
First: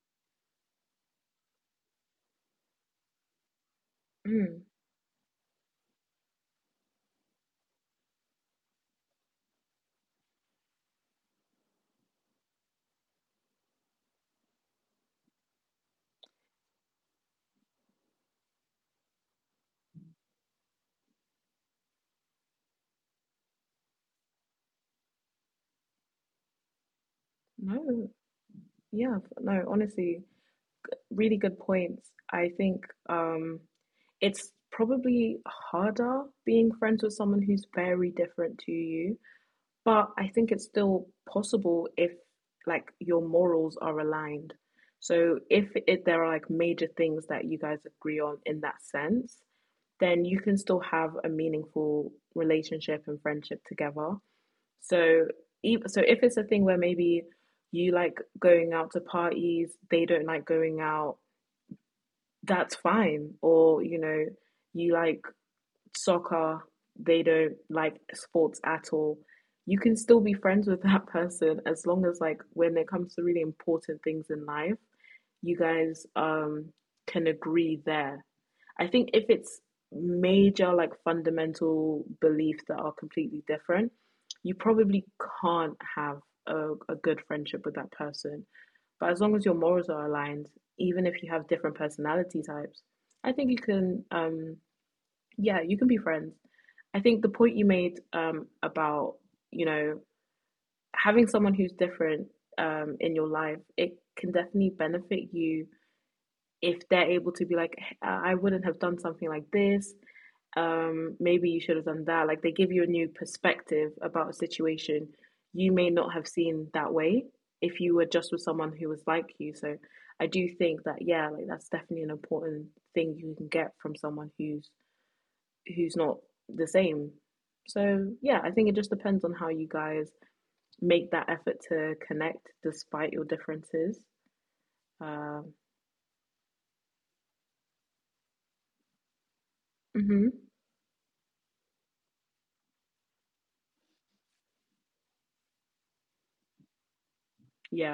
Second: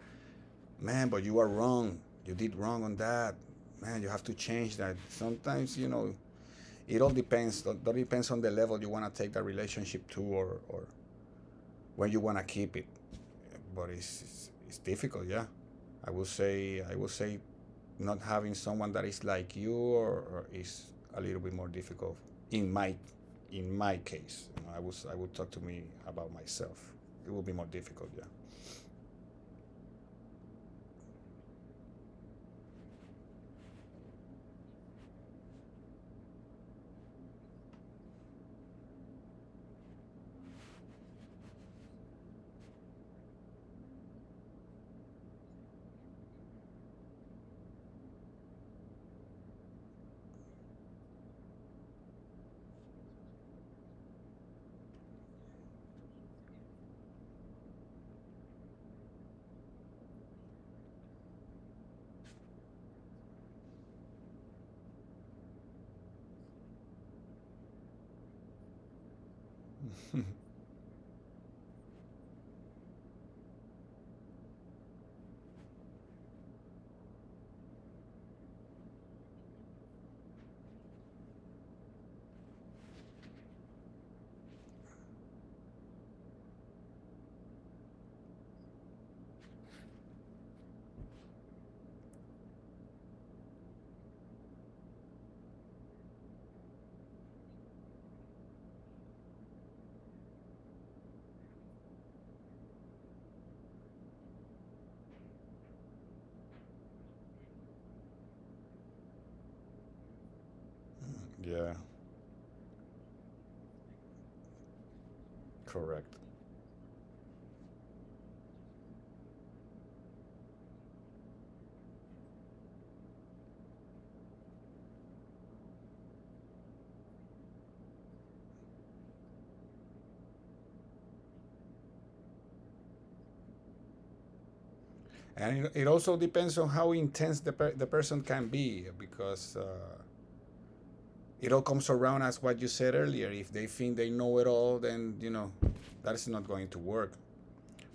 [SPEAKER 2] "Man, but you are wrong. You did wrong on that. Man, you have to
[SPEAKER 1] Mm.
[SPEAKER 2] change that." Sometimes, you know, it all depends. It all depends on the level you want to take that relationship to, or when you want to keep it. But it's difficult. Yeah, I would say not having someone that is like you or is a little bit more difficult in my in my case. You know, I would talk to me about myself. It would be more difficult.
[SPEAKER 1] No, yeah, no, honestly, really good points. I think it's probably harder being friends with someone who's very different to you, but I think it's still possible if like your morals are aligned. So if it, there are like major things that you guys agree on in that sense, then you can still have a meaningful relationship and friendship together. So so if it's a thing where maybe you like going out to parties, they don't like going out, that's fine, or you know, you like soccer, they don't like sports at all, you can still be friends with that person as long as like when it comes to really important things in life, you guys can agree there. I think if it's major like fundamental beliefs that are completely different, you probably can't have a good friendship with that person. But as long as your morals are aligned, even if you have different personality types, I think you can yeah, you can be friends. I think the point you made about, you know, having someone who's different in your life, it can definitely benefit you if they're able to be like, I wouldn't have done something like this. Maybe
[SPEAKER 2] Yeah,
[SPEAKER 1] you
[SPEAKER 2] yeah,
[SPEAKER 1] should have done that. Like they give you a new perspective about a situation you may not
[SPEAKER 2] correct.
[SPEAKER 1] have seen that way if you were just with someone who was like you. So I do think that, yeah, like that's definitely an important thing you can get from someone who's not the same. So, yeah, I think it just depends on how you guys make that effort to connect despite your differences. Um,
[SPEAKER 2] And it also depends on how intense the person can be because.
[SPEAKER 1] mhm.
[SPEAKER 2] It all comes around as what you said earlier. If they think they know it all, then you know that is not going to work.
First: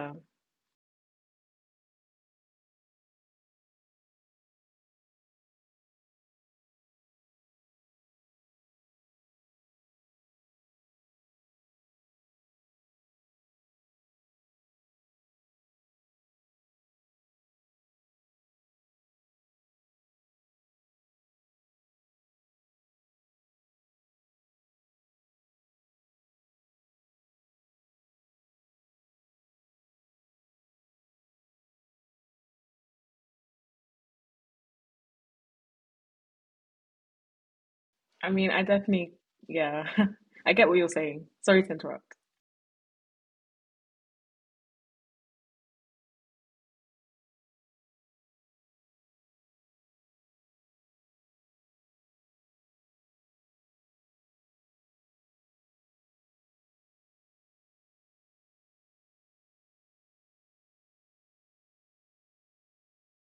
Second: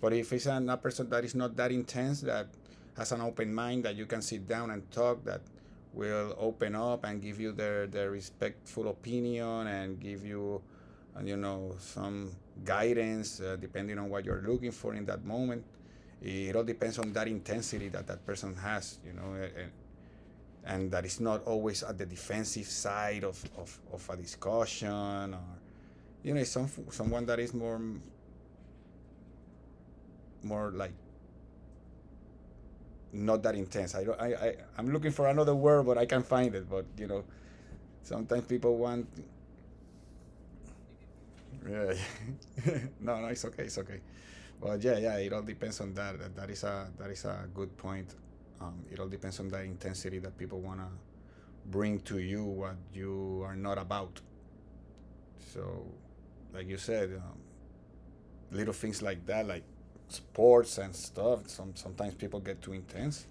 [SPEAKER 2] But if it's a person that is not that intense, that has an open mind, that you can sit down and talk, that will open up and give you their respectful opinion and give you, you know, some guidance, depending on what you're looking for in that moment. It all depends on that intensity that that person has, you know, and that is not always at the defensive side of a discussion, or, you know, it's someone that is more like not that intense. I don't. I'm looking for another word, but I can't find it. But you know,
[SPEAKER 1] I
[SPEAKER 2] sometimes
[SPEAKER 1] mean, I
[SPEAKER 2] people want.
[SPEAKER 1] definitely, yeah, I get what you're saying. Sorry to
[SPEAKER 2] Yeah.
[SPEAKER 1] interrupt.
[SPEAKER 2] No, no, it's okay. It's okay. But yeah, yeah. It all depends on that. That is a good point. It all depends on that intensity that people wanna bring to you what you are not about. So, like you said, little things like that, like sports and stuff. Sometimes people get too intense.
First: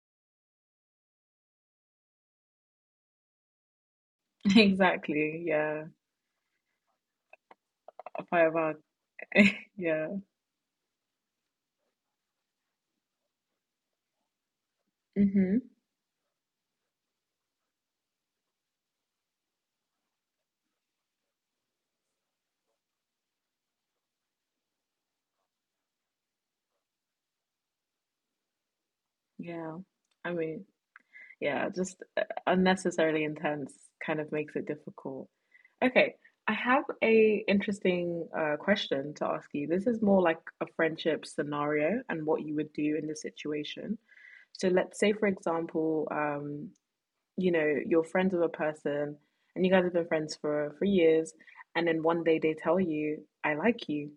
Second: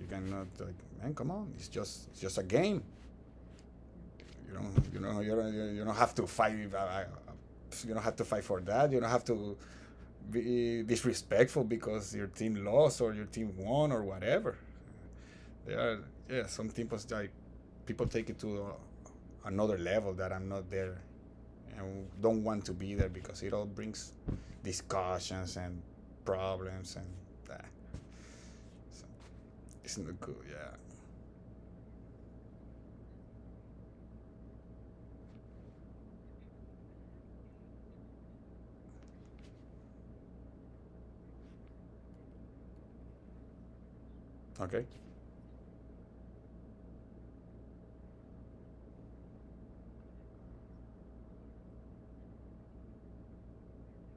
[SPEAKER 2] You cannot, like, man, come on. It's just a game. You don't, you know,
[SPEAKER 1] Exactly.
[SPEAKER 2] you don't,
[SPEAKER 1] Yeah.
[SPEAKER 2] you don't have to fight. You don't have to fight
[SPEAKER 1] Five
[SPEAKER 2] for
[SPEAKER 1] hour.
[SPEAKER 2] that. You don't have to
[SPEAKER 1] Yeah.
[SPEAKER 2] be disrespectful because your team lost or your team won or whatever.
[SPEAKER 1] Hmm.
[SPEAKER 2] There are, yeah, some teams like people take it to another level that I'm not there and don't want to be there because it all brings discussions and problems and that. So
[SPEAKER 1] Yeah.
[SPEAKER 2] it's not
[SPEAKER 1] I
[SPEAKER 2] good.
[SPEAKER 1] mean,
[SPEAKER 2] Yeah.
[SPEAKER 1] Yeah, just unnecessarily intense kind of makes it difficult. Okay, I have a interesting question to ask you. This is more like a friendship scenario and what you would do in the situation. So
[SPEAKER 2] Okay.
[SPEAKER 1] let's say, for example, you know, you're friends with a person and you guys have been friends for years, and then one day they tell you, "I like you."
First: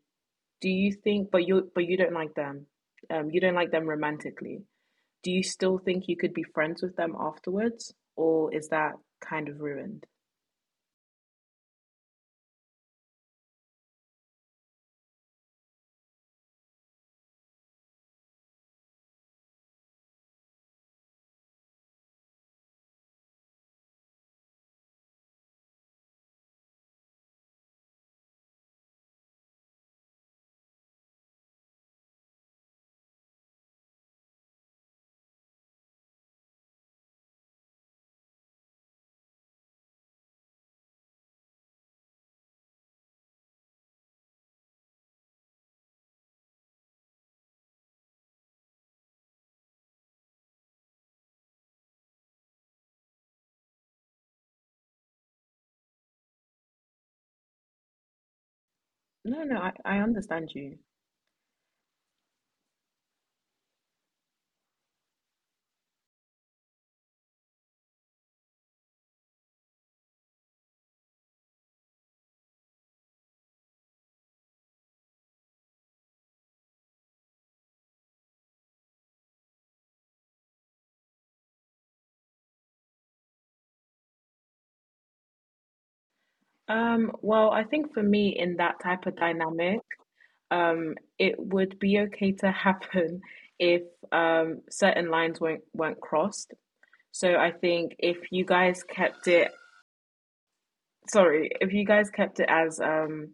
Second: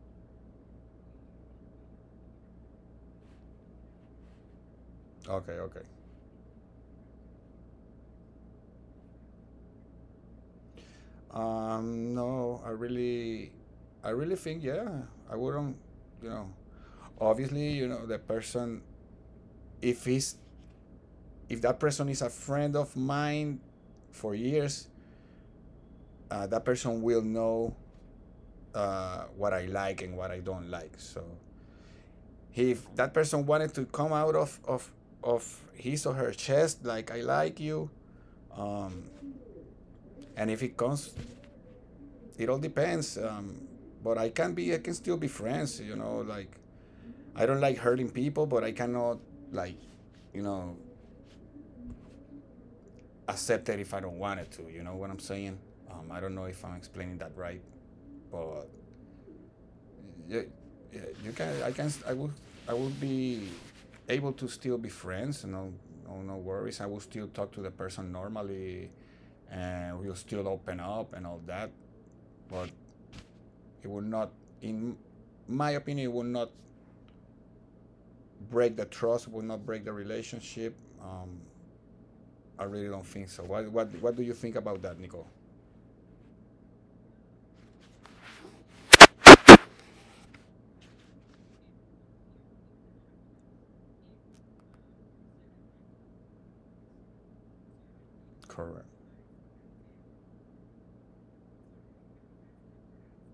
[SPEAKER 1] Do you think, but you don't like them. You don't like them romantically. Do you
[SPEAKER 2] Okay.
[SPEAKER 1] still
[SPEAKER 2] Okay.
[SPEAKER 1] think you could be friends with them afterwards, or is that kind of ruined?
[SPEAKER 2] No, I really think, yeah. I wouldn't, you know. Obviously, you know the person. If he's if that person is a friend of mine for years, that person will know, what I like and what I don't like. So if that person wanted to come out of his or her chest, like, I like you, um, and if it comes, it all depends. But I can still be friends. You know, like, I don't like hurting people, but I cannot, like, you know, accept it if I don't want it to. You know what I'm saying? I don't know if I'm explaining that right, but
[SPEAKER 1] No, no, I
[SPEAKER 2] you,
[SPEAKER 1] understand you.
[SPEAKER 2] you can. I can. I will be able to still be friends. No, no, no worries. I will still talk to the person normally, and we'll still open up and all that. But it will not, in my opinion, it will not break the trust. It will not break the relationship. Um, I really don't think so. What do you think about that, Nicole?
[SPEAKER 1] Well, I think for me in that type of dynamic, it would be okay to happen if certain lines weren't crossed. So I think if you guys
[SPEAKER 2] Correct.
[SPEAKER 1] kept it, sorry, if you guys kept it as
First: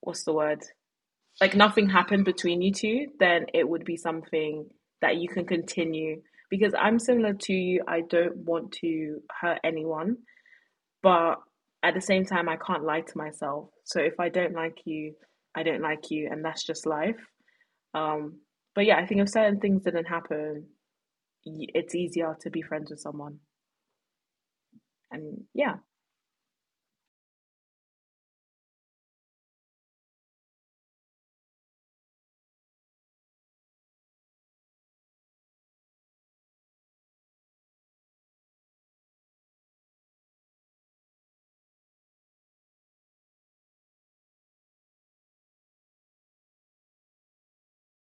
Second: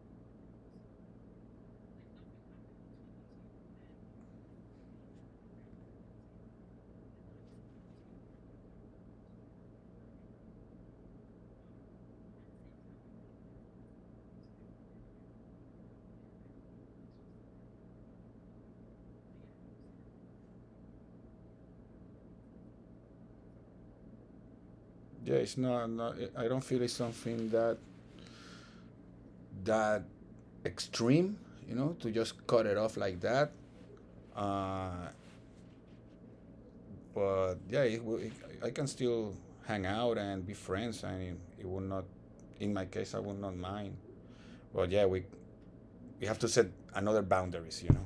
[SPEAKER 1] what's the word? Like nothing happened between you two, then it would be something that you can continue. Because I'm similar to you, I don't want to hurt anyone, but at the same time, I can't lie to myself. So if I don't like you, I don't like you, and that's just life. Um, but yeah, I think if certain things didn't happen, it's easier to be friends with someone.
[SPEAKER 2] Yeah,
[SPEAKER 1] And
[SPEAKER 2] it's
[SPEAKER 1] yeah,
[SPEAKER 2] not, not. I don't feel it's something that that extreme, you know, to just cut it off like that. Uh, but yeah, I can still hang out and be friends, and it will not. In my case, I would not mind. But yeah, we have to set another boundaries, you know.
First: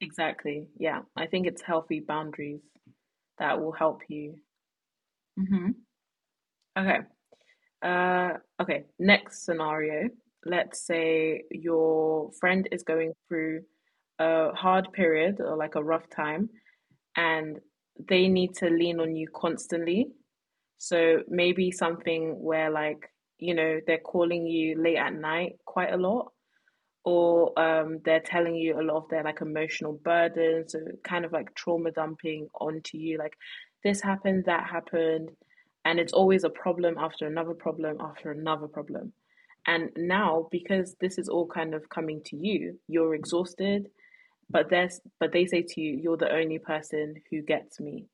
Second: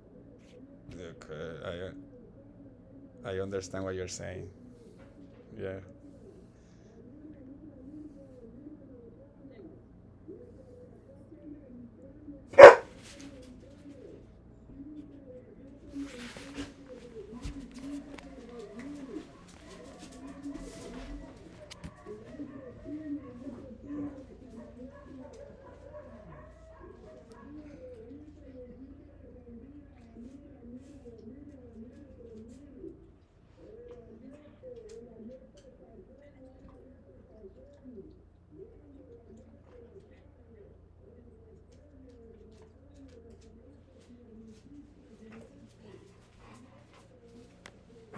[SPEAKER 1] exactly. Yeah, I
[SPEAKER 2] Look,
[SPEAKER 1] think it's healthy boundaries
[SPEAKER 2] I
[SPEAKER 1] that will
[SPEAKER 2] understand what
[SPEAKER 1] help
[SPEAKER 2] you're
[SPEAKER 1] you.
[SPEAKER 2] saying. Yeah.
[SPEAKER 1] Hmm. Okay. Uh, okay. Next scenario. Let's say your friend is going through a hard period or like a rough time, and they need to lean on you constantly. So maybe something where like, you know, they're calling you late at night quite a lot, or they're telling you a lot of their like emotional burdens, so kind of like trauma dumping onto you, like this happened, that happened, and it's always a problem after another problem after another problem. And now, because this is all kind of coming to you, you're exhausted, but they say to you, you're the only person who gets me,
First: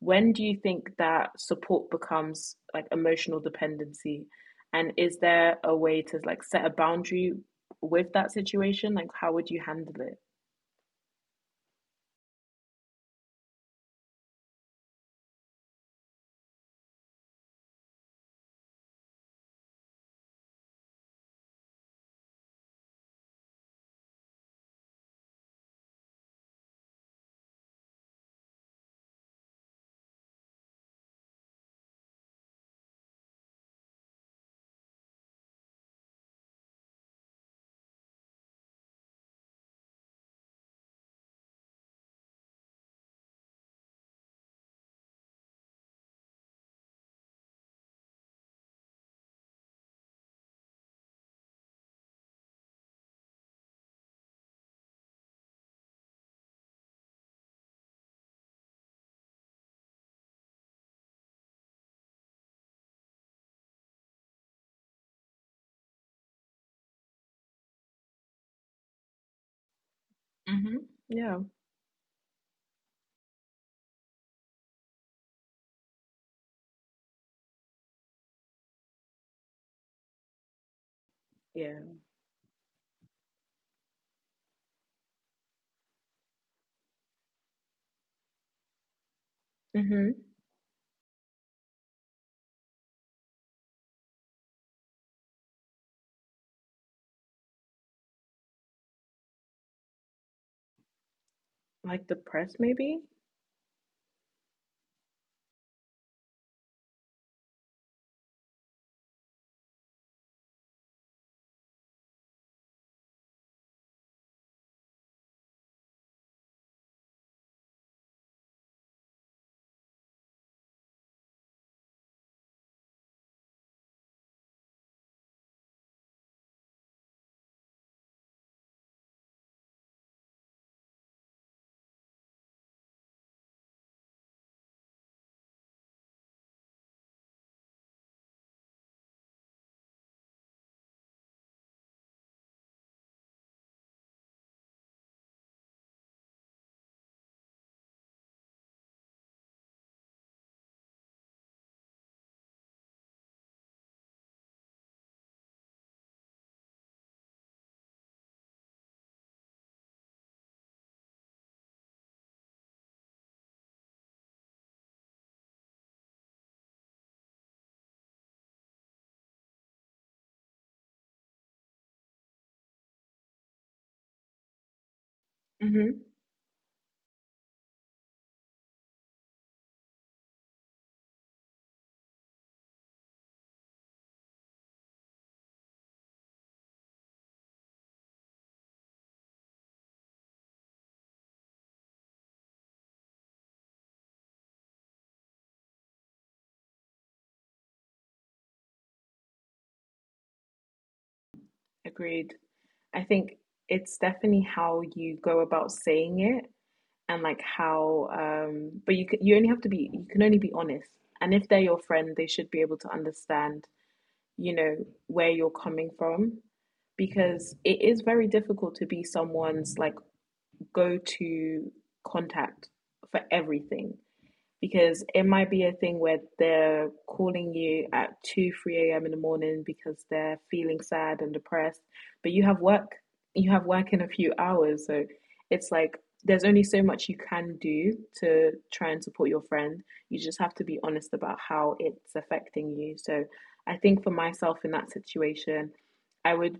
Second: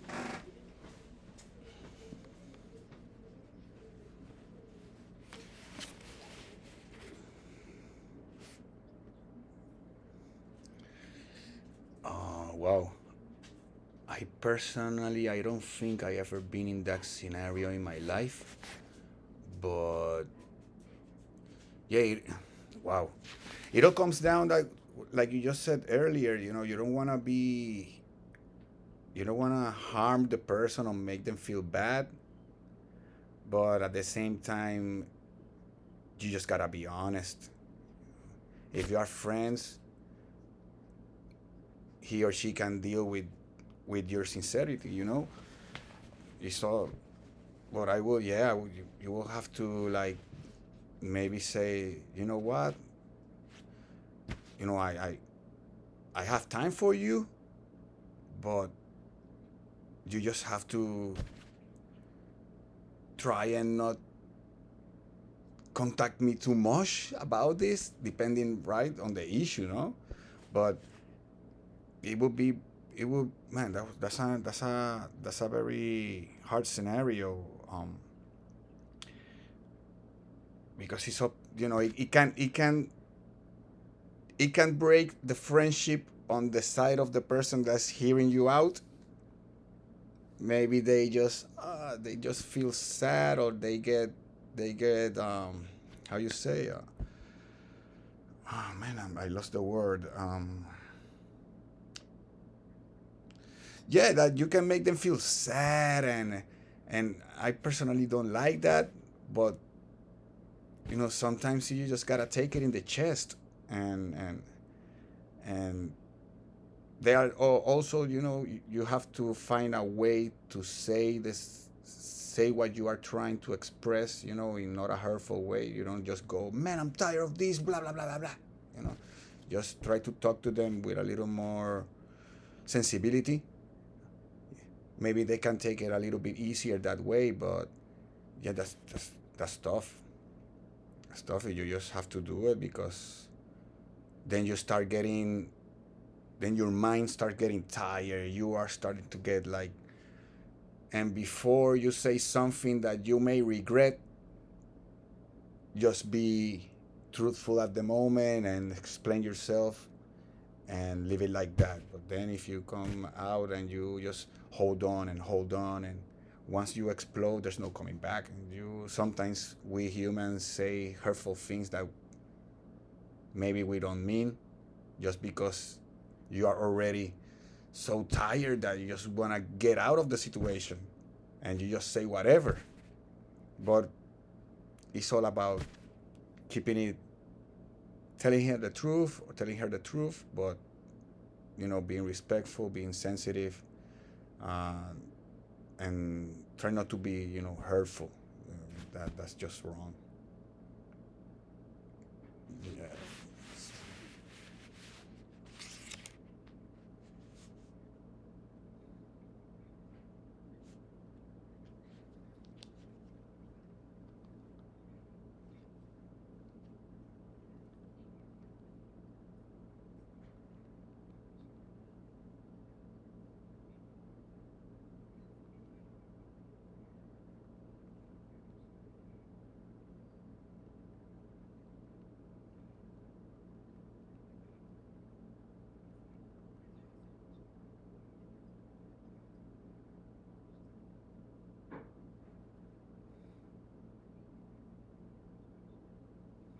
[SPEAKER 1] when do you think that support becomes like emotional dependency, and is there a way to like set a boundary with that situation, like how would you handle it?
[SPEAKER 2] Oh, wow. I personally, I don't think I ever been in that scenario in my life, but yeah, wow, it all comes down, like you just said earlier. You know, you don't want to be, you don't want to harm the person or make them feel bad, but at the same time, you just gotta be honest. If you are friends, he or she can deal with your sincerity. You know, you saw what I will. Yeah, you will have to, like, maybe say, you know what, you know, I have time for you, but you just have to try and not contact me too much about this, depending, right, on the issue, no?
[SPEAKER 1] Mm-hmm.
[SPEAKER 2] But
[SPEAKER 1] Yeah.
[SPEAKER 2] it would be, it would man, that's a very hard scenario, um because it's up, you
[SPEAKER 1] Yeah.
[SPEAKER 2] know, it can break the friendship on the side of the person that's hearing you out.
[SPEAKER 1] Mm-hmm.
[SPEAKER 2] Maybe they just, they just feel sad, or they get, they get um, how you say, oh man, I lost the word.
[SPEAKER 1] Like the press maybe.
[SPEAKER 2] Yeah, that you can make them feel sad. And I personally don't like that, but you know, sometimes you just gotta take it in the chest, and and and they are also, you know. You have to find a way to say this, say what you are trying to express, you know, in not a hurtful way. You don't just go, man, I'm tired of this, blah blah blah blah blah. You know, just try to talk to them with a little more sensibility. Maybe they can take it a little bit easier that way. But yeah, that's tough. That's tough. You just have to do it, because then you start getting, then your mind starts getting tired. You are starting to get like. And before you say something that you may regret, just be truthful at the moment and explain yourself, and leave it like that. But then, if you come out and you just hold on and hold on, and once you explode, there's no coming back, and you sometimes we humans say hurtful things that maybe we don't mean, just because
[SPEAKER 1] Mm-hmm.
[SPEAKER 2] you are already so tired that you just want to get out of the situation and you just say whatever. But it's all about keeping it, telling her the truth, or telling her the truth, but, you know, being respectful, being sensitive, uh, and try not to be, you know, hurtful. Uh, that's just wrong.
[SPEAKER 1] Agreed.
[SPEAKER 2] Yeah.
[SPEAKER 1] I think it's definitely how you go about saying it and like how but you can. You only have to be you can only be honest. And if they're your friend, they should be able to understand you know, where you're coming from, because it is very difficult to be someone's like go to contact for everything, because it might be a thing where they're calling you at 2 3 a.m. in the morning because they're feeling sad and depressed. But you have work in a few hours. So it's like there's only so much you can do to try and support your friend. You just have to be honest about how it's affecting you. So I think for myself in that situation, I would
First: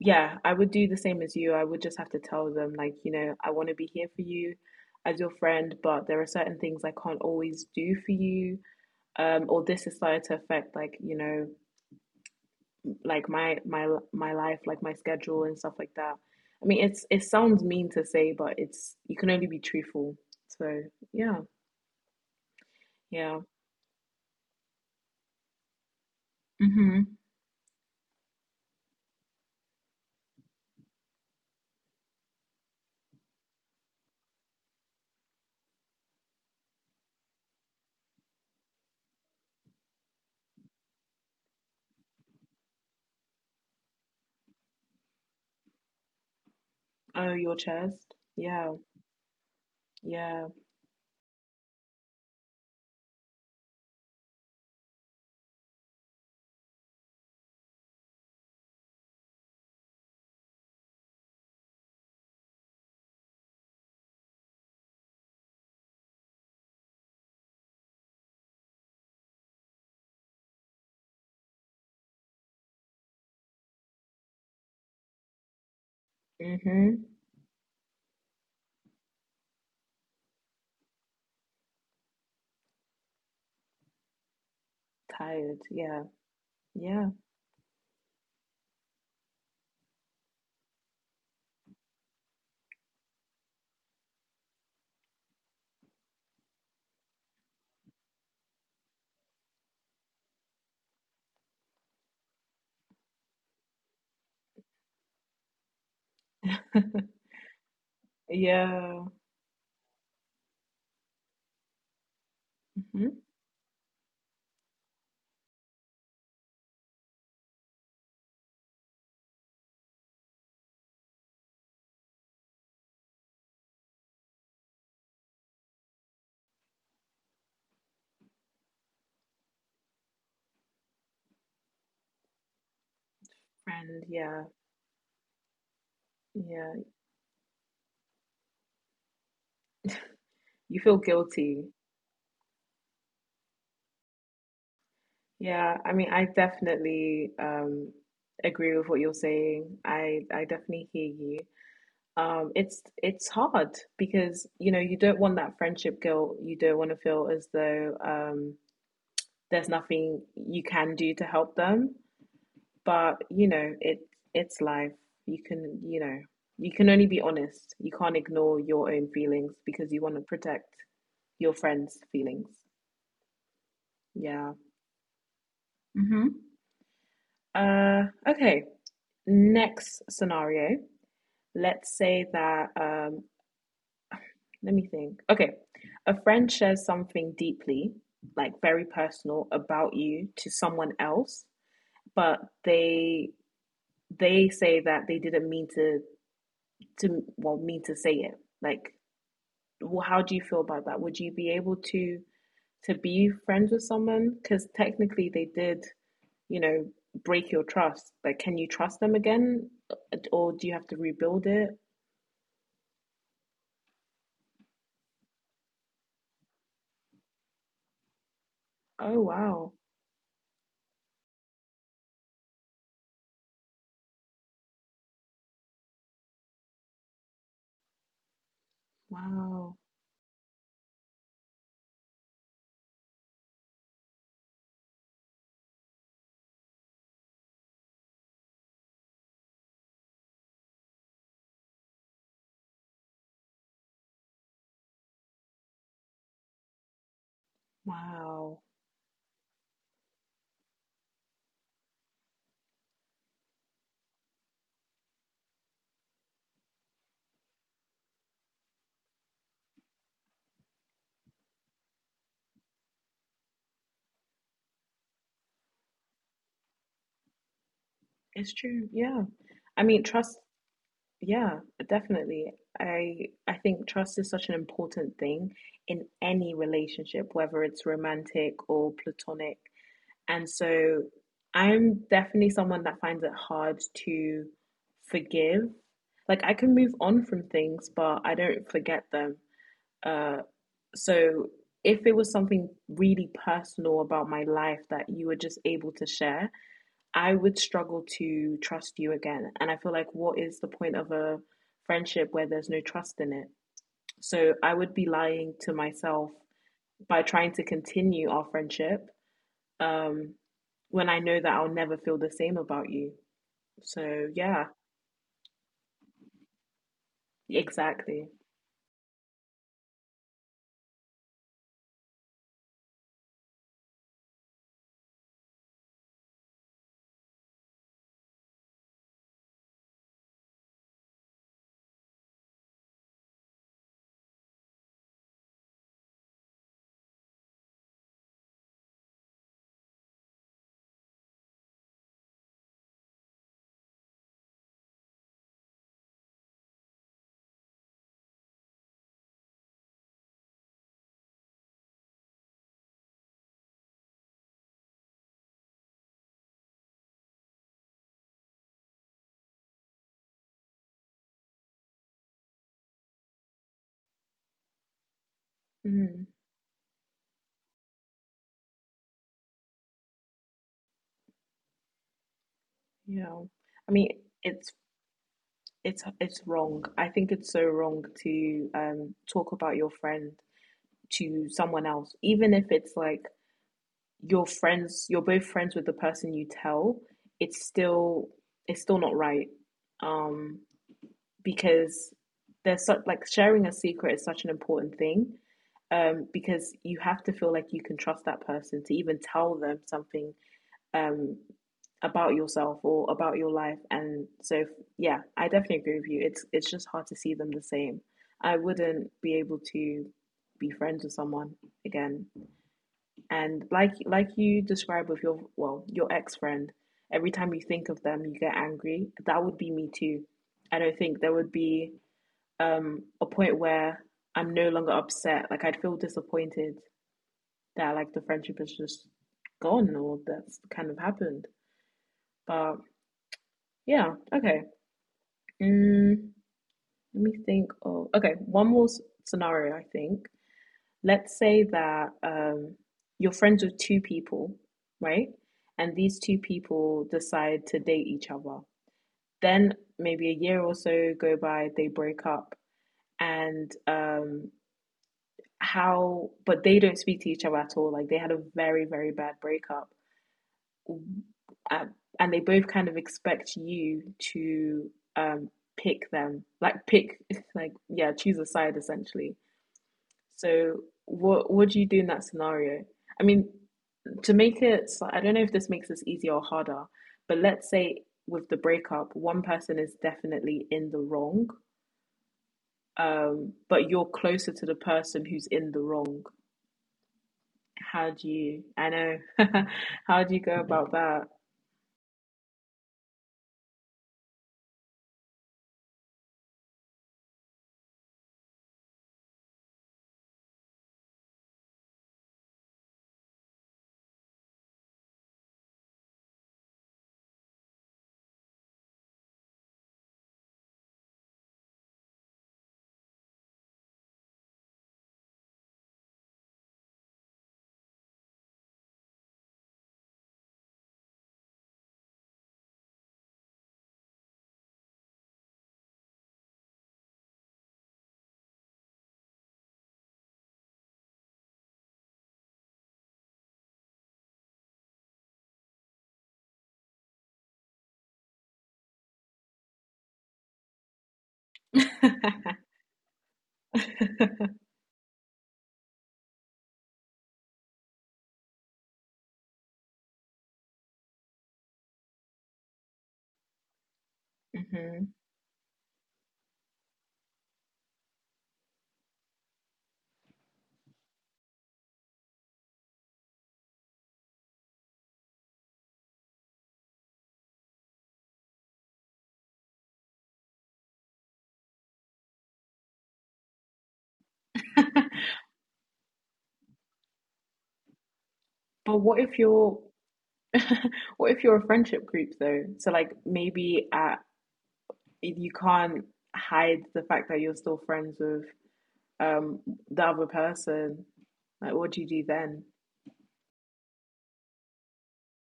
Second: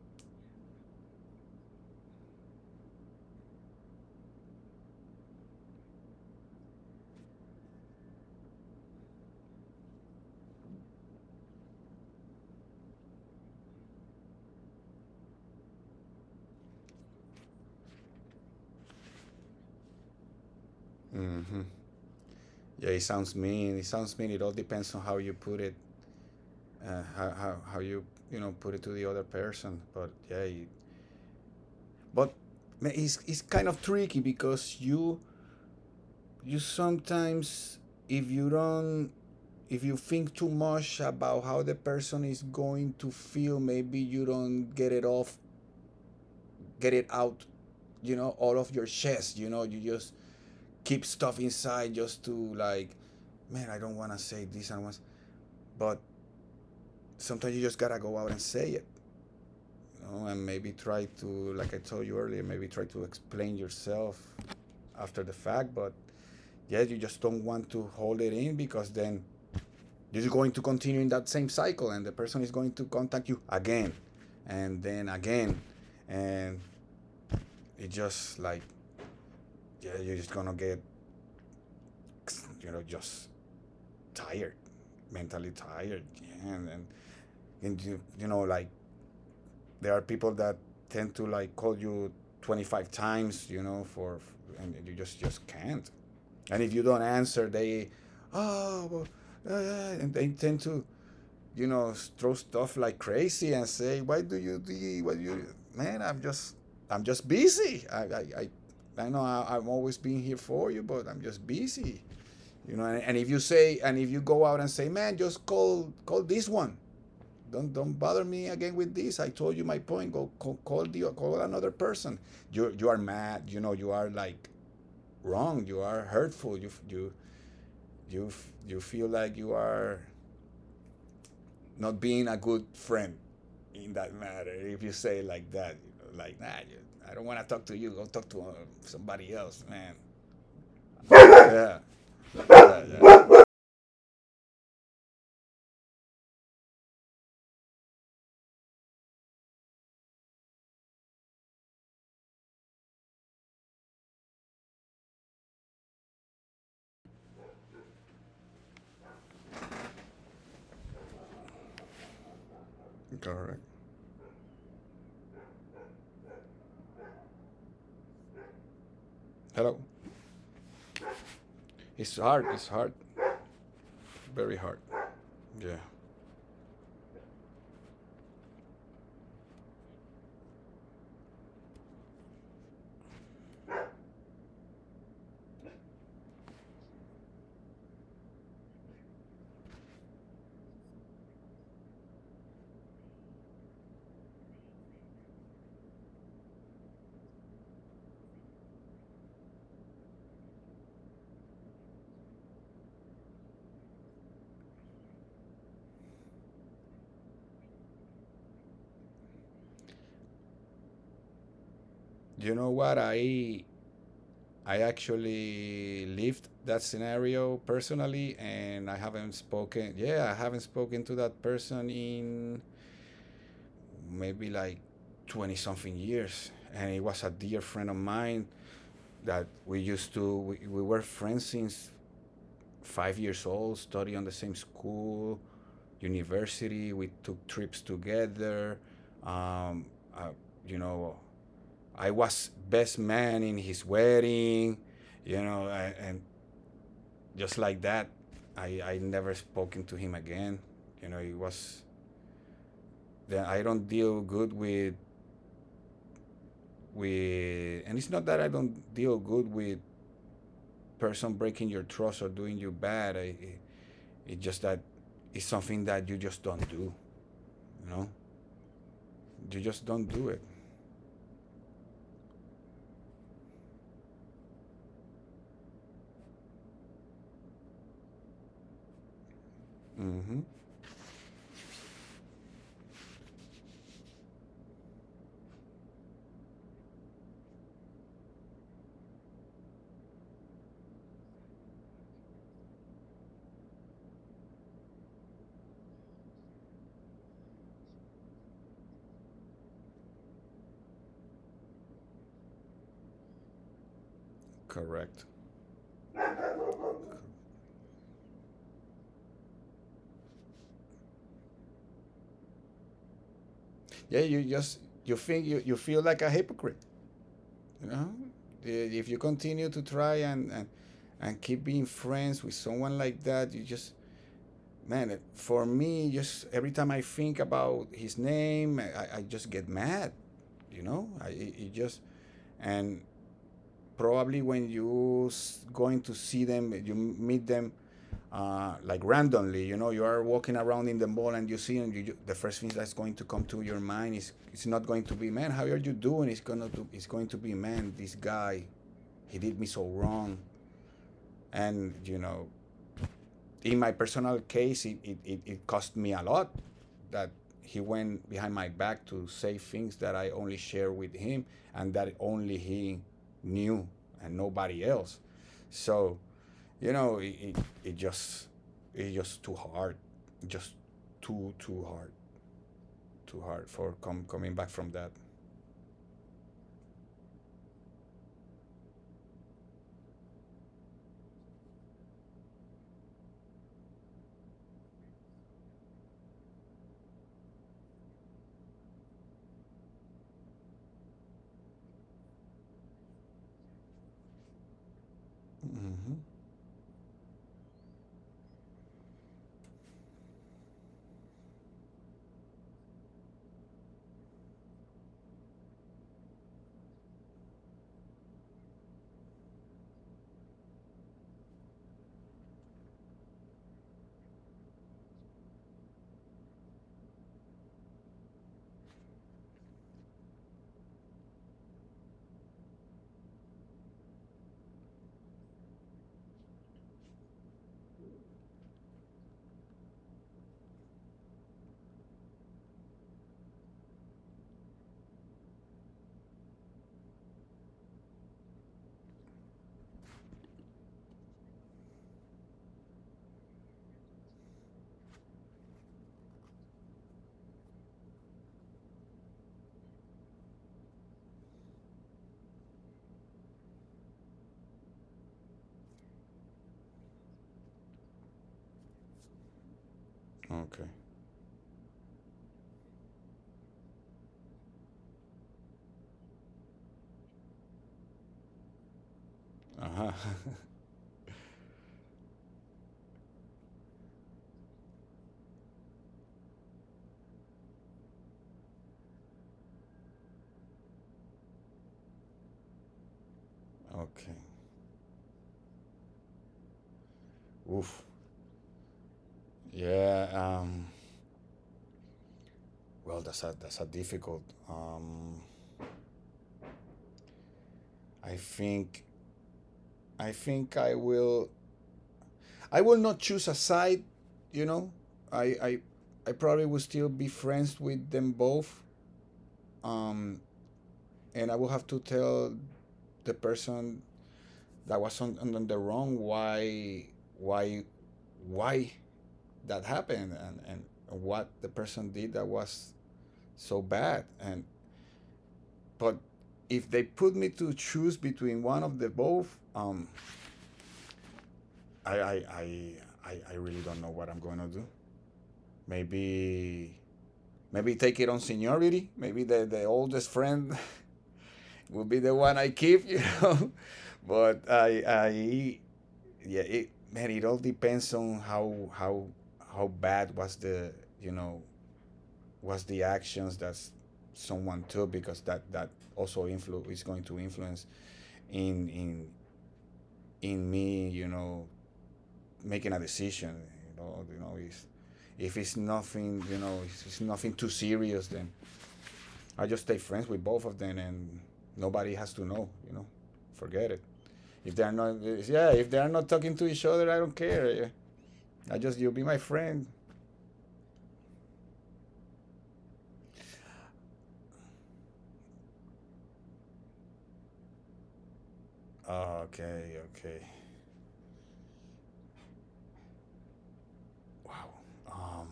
[SPEAKER 1] yeah, I would do the same as you. I would just have to tell them, like, I want to be here for you as your friend, but there are certain things I can't always do for you. Or this is started to affect, like, like my life, like my schedule and stuff like that. I mean, it sounds mean to say, but it's you can only be truthful. So yeah,
[SPEAKER 2] Hmm. Yeah, it sounds
[SPEAKER 1] yeah.
[SPEAKER 2] mean. It sounds mean. It all depends on how you put it,
[SPEAKER 1] Mm-hmm.
[SPEAKER 2] how you you know put it to the other person. But yeah, but it's kind of tricky, because you sometimes, if you don't if you think too much about how the person is going to feel, maybe you don't get it
[SPEAKER 1] Oh,
[SPEAKER 2] out,
[SPEAKER 1] your chest.
[SPEAKER 2] you know, all
[SPEAKER 1] Yeah,
[SPEAKER 2] of your chest. You know, you just
[SPEAKER 1] yeah.
[SPEAKER 2] keep stuff inside just to, like, man, I don't want to say this and once. But sometimes you just gotta go out and say it, you know. And maybe try to, like I told you earlier, maybe try to explain yourself after the fact. But yeah, you just don't want to hold it in, because then this is going to continue in that same cycle, and the person is going to contact you again, and then again, and
[SPEAKER 1] Mm-hmm.
[SPEAKER 2] it just, like, yeah, you're just gonna get, you know, just tired, mentally
[SPEAKER 1] Tired.
[SPEAKER 2] tired,
[SPEAKER 1] Yeah,
[SPEAKER 2] yeah, and, and
[SPEAKER 1] yeah,
[SPEAKER 2] and you know, like, there are people that tend to, like, call you 25 times, you know, for. And you just can't. And if you don't answer, they — oh, well, and they tend to, you know, throw stuff like crazy and say, "Why do you do? What you, man? I'm just, I'm just busy. I, I, I,
[SPEAKER 1] yeah.
[SPEAKER 2] I know, I'm always being here for you, but I'm just busy. You know." And,
[SPEAKER 1] Mm-hmm.
[SPEAKER 2] and if you go out and say, "Man, just call this one. Don't bother me again with this. I told you my point. Go, call another person." You are mad. You know, you are, like, wrong. You are hurtful. You, you feel like you are not being a good friend in
[SPEAKER 1] Friend.
[SPEAKER 2] that
[SPEAKER 1] Yeah,
[SPEAKER 2] matter. If you say it like that, you know, like, nah,
[SPEAKER 1] yeah.
[SPEAKER 2] I don't want to talk to you. Go talk to, somebody else, man.
[SPEAKER 1] You feel guilty.
[SPEAKER 2] Yeah. Yeah, yeah.
[SPEAKER 1] Yeah, I mean, I definitely agree with what you're saying. I definitely hear you. It's hard because you know you don't want that friendship guilt. You don't want to feel as though there's nothing you can do to help them. But you
[SPEAKER 2] Correct.
[SPEAKER 1] know, it's life. You can you know you can only be honest. You can't ignore your own feelings
[SPEAKER 2] Hello.
[SPEAKER 1] because you want to protect your friends'
[SPEAKER 2] It's
[SPEAKER 1] feelings.
[SPEAKER 2] hard. It's hard.
[SPEAKER 1] Yeah.
[SPEAKER 2] Very hard. Yeah.
[SPEAKER 1] hmm okay. Next scenario. Let's say that, let me think. Okay. A friend shares something deeply, like very personal about you to someone else, but they say that they didn't mean to, well, mean to say it. Like, well, how do you feel about that? Would you be able to, be friends with someone? Because technically they did, you know, break your trust? Like, can you trust them again, or do you have to rebuild it?
[SPEAKER 2] You know what? I actually lived that scenario personally, and I
[SPEAKER 1] Oh
[SPEAKER 2] haven't
[SPEAKER 1] wow,
[SPEAKER 2] spoken. Yeah, I haven't spoken to that person in maybe like twenty something years. And it was a dear friend of mine that
[SPEAKER 1] wow,
[SPEAKER 2] we used to we were friends since 5 years old, study on the same school, university, we took trips together. um, uh, you know I was best man in his wedding. And just like that,
[SPEAKER 1] wow!
[SPEAKER 2] I never spoken to him again. You know, it was, then I don't deal good with, and it's not that I don't deal good with person breaking your trust or doing you bad. I, it's just that it's something that you just don't do. You know,
[SPEAKER 1] It's true. Yeah,
[SPEAKER 2] you
[SPEAKER 1] I
[SPEAKER 2] just
[SPEAKER 1] mean,
[SPEAKER 2] don't do
[SPEAKER 1] trust.
[SPEAKER 2] it.
[SPEAKER 1] Yeah, definitely. I think trust is such an important thing in any relationship, whether it's romantic or platonic.
[SPEAKER 2] Mm-hmm.
[SPEAKER 1] And so, I'm definitely someone that finds it hard to forgive. Like, I can move on from things, but I don't forget them. Uh, So if it was something really personal about my life that you were just able to share, I would struggle to trust you again. And I feel like, what is the point of a friendship where there's no trust in it? So I would be
[SPEAKER 2] Correct.
[SPEAKER 1] lying to myself by trying to continue our friendship, um, when I know that I'll never feel the same about you.
[SPEAKER 2] Yeah,
[SPEAKER 1] So
[SPEAKER 2] you
[SPEAKER 1] yeah,
[SPEAKER 2] just, you think you feel like a hypocrite. You know,
[SPEAKER 1] exactly.
[SPEAKER 2] if you continue to try and keep being friends with someone like that, you just, man. For me, just every time I think about his name, I just get mad. You know, I, it just, and probably when you going to see them, you meet them, like randomly, you know, you are walking around in the mall and you see them. You, the first thing that's going to come to your mind is, it's not going to be, man, how are you doing? It's going to, it's going to be, man, this guy, he did me so wrong. And you know, in my personal case, it cost me a lot, that he went behind my back to say things that I only share with him, and that only he knew, and nobody else. So,
[SPEAKER 1] Mm,
[SPEAKER 2] you know, it just, it's just too hard. Just too hard.
[SPEAKER 1] yeah.
[SPEAKER 2] Too hard
[SPEAKER 1] I
[SPEAKER 2] for
[SPEAKER 1] mean,
[SPEAKER 2] coming back
[SPEAKER 1] it's
[SPEAKER 2] from that.
[SPEAKER 1] it's wrong. I think it's so wrong to talk about your friend to someone else, even if it's like your friends, you're both friends with the person you tell. It's still it's still not right, um, because there's such, like, sharing a secret is such an important thing,
[SPEAKER 2] Mm-hmm.
[SPEAKER 1] because you have to feel like you can trust that person to even tell them something um about yourself or about your life. And so yeah, I definitely agree with you. It's just hard to see them the same. I wouldn't be able to be friends with someone again. And like you describe with your, well, your ex friend, every time you think of them you get angry. That would be me too. I don't think there would be a point where I'm no longer upset. Like, I'd feel disappointed that like the friendship is just gone, or that's kind of happened, but yeah, okay. Mm, let me think of, okay, one more scenario, I think. Let's say that, you're friends with two people, right? And these two people decide to date each other. Then maybe a year or so go by, they break up, and, but they don't speak to each other at all. Like, they had a very, very bad breakup.
[SPEAKER 2] Okay.
[SPEAKER 1] um, and they both kind of expect you to, um, pick them, like pick, like yeah, choose a side essentially.
[SPEAKER 2] Uh-huh.
[SPEAKER 1] So what do you do in that scenario? I mean, to make it, so I don't know if this makes this easier or harder, but let's say with the breakup, one person is definitely in the wrong, but you're
[SPEAKER 2] Okay.
[SPEAKER 1] closer to the person who's in the wrong.
[SPEAKER 2] Oof.
[SPEAKER 1] How do you? I know. How
[SPEAKER 2] Yeah,
[SPEAKER 1] do you go
[SPEAKER 2] um,
[SPEAKER 1] about that?
[SPEAKER 2] well that's a, that's a difficult, um I think, I think I will. I will not choose a side. You know, I I, I probably will still be friends with them both. Um, and I will have to tell the person that was on the wrong, why why that happened, and what the person did that was so bad. And but if they put me to choose between one of the both, i i i I really don't know what I'm going to do. Maybe, maybe take it on seniority. Maybe the oldest friend will be the one I keep, you know. But I yeah, it, man, it all depends on how bad was the, you know, was the actions that someone took,
[SPEAKER 1] hmm
[SPEAKER 2] because that, that also influ is going to influence in in in me, you know, making a decision. You know, if it's nothing, you know, if it's nothing too serious, then I just stay friends with both of them, and nobody has to know. You know, forget it. If they are not, yeah, if they are not talking to each other, I don't care. Yeah. I
[SPEAKER 1] But
[SPEAKER 2] just, you
[SPEAKER 1] what
[SPEAKER 2] be
[SPEAKER 1] if
[SPEAKER 2] my
[SPEAKER 1] you're
[SPEAKER 2] friend.
[SPEAKER 1] what if you're a friendship group though? So like, maybe at if you can't hide the fact that you're still friends with um
[SPEAKER 2] Okay,
[SPEAKER 1] the other
[SPEAKER 2] okay.
[SPEAKER 1] person, like, what do you do then?
[SPEAKER 2] Wow. Um.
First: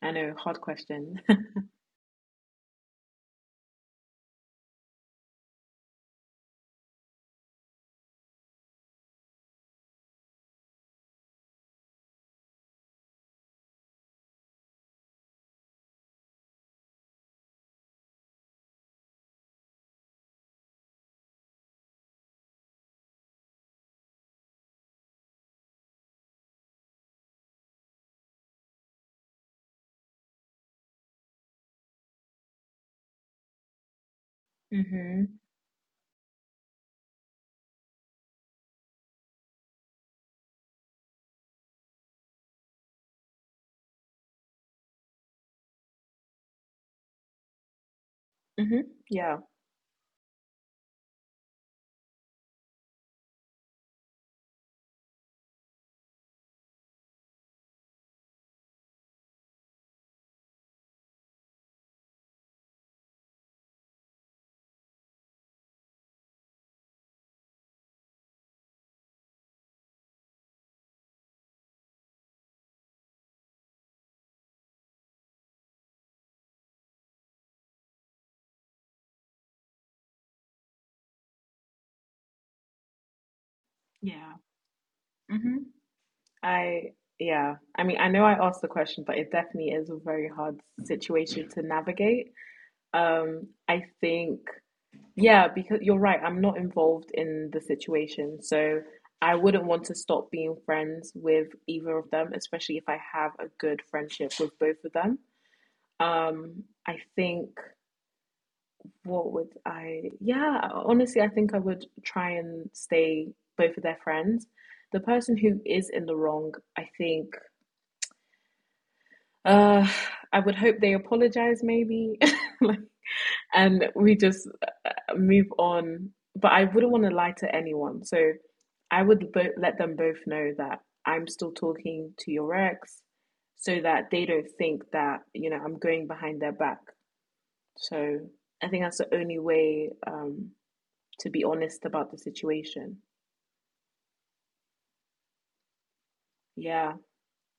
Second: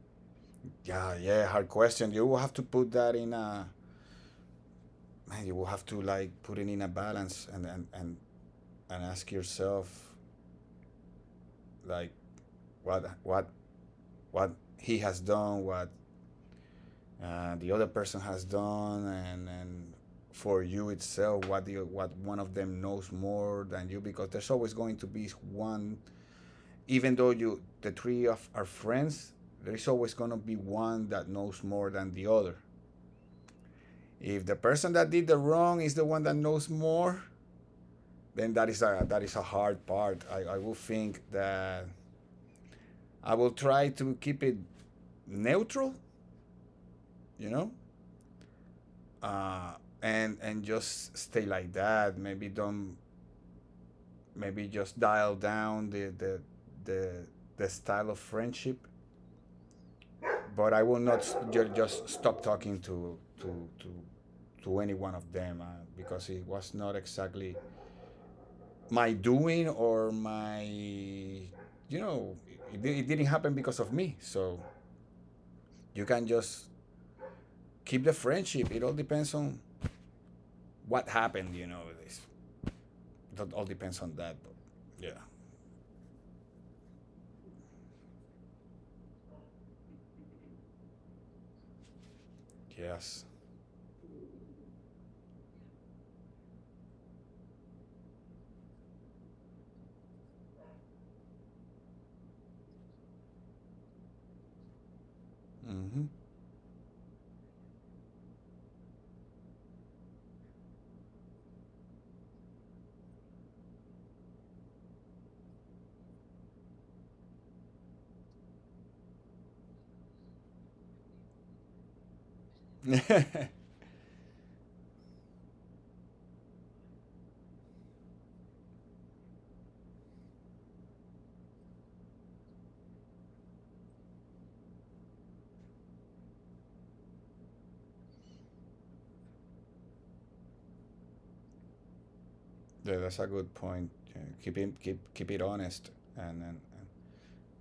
[SPEAKER 1] I know, hard
[SPEAKER 2] Yeah,
[SPEAKER 1] question.
[SPEAKER 2] yeah. Hard question. You will have to put that in a, man. You will have to like put it in a balance and and ask yourself, like, what what what he has done, what, the other person has done, and for you itself, what the, what one of them knows more than you, because there's always going to be one. Even though you, the three of our friends, there's always going to be one that knows more than the other. If the person that did
[SPEAKER 1] Mm-hmm.
[SPEAKER 2] the wrong is the one that knows more, then that is a, that is a hard part. I will think that I will try to keep it neutral, you know.
[SPEAKER 1] Mm-hmm. Yeah.
[SPEAKER 2] uh, and just stay like that, maybe don't, maybe just dial down the, the style of friendship. But I will not just stop talking to any one of them, because it was not exactly my doing or my, you know, it didn't happen because of me. So you can just keep the friendship. It all depends on what happened. You know, it's, it all depends on
[SPEAKER 1] Yeah.
[SPEAKER 2] that. But yeah.
[SPEAKER 1] Mm-hmm. I Yeah. I mean, I know I asked the question, but it definitely is a very hard situation to navigate.
[SPEAKER 2] Yes.
[SPEAKER 1] I think. Yeah, because you're right. I'm not involved in the situation. So I wouldn't want to stop being friends with either of them, especially if I have a good friendship with both of them.
[SPEAKER 2] Hmm.
[SPEAKER 1] I think, yeah, honestly, I think I would try and stay both of their friends. The person who is in the wrong, I think, uh, I would hope they apologize maybe. Like, and we just move on. But I wouldn't want to lie to anyone. So I would let them both know that I'm still talking to your ex, so that they don't think that, I'm going behind their back. So I think that's the only way, to be honest about the
[SPEAKER 2] Yeah,
[SPEAKER 1] situation.
[SPEAKER 2] that's a good point. Yeah, keep it, keep it honest, and and,
[SPEAKER 1] Yeah,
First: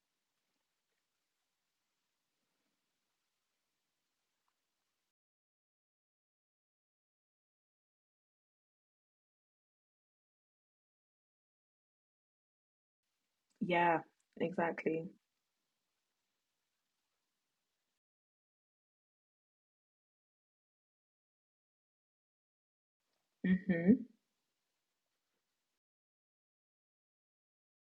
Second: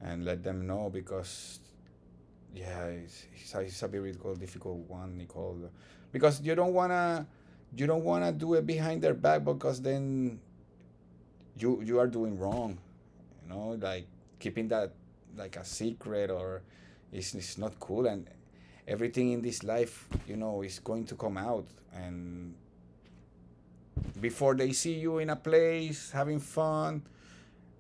[SPEAKER 2] and let them know, because yeah, it's a very difficult, difficult one, Nicole, because you don't wanna, you don't wanna do it behind their back, because then you are doing wrong. You know,
[SPEAKER 1] yeah,
[SPEAKER 2] like, keeping that
[SPEAKER 1] exactly.
[SPEAKER 2] like a secret, or it's not cool. And everything in this life, you know, is going to come out. And
[SPEAKER 1] Mm-hmm.
[SPEAKER 2] before they see you in a place having fun,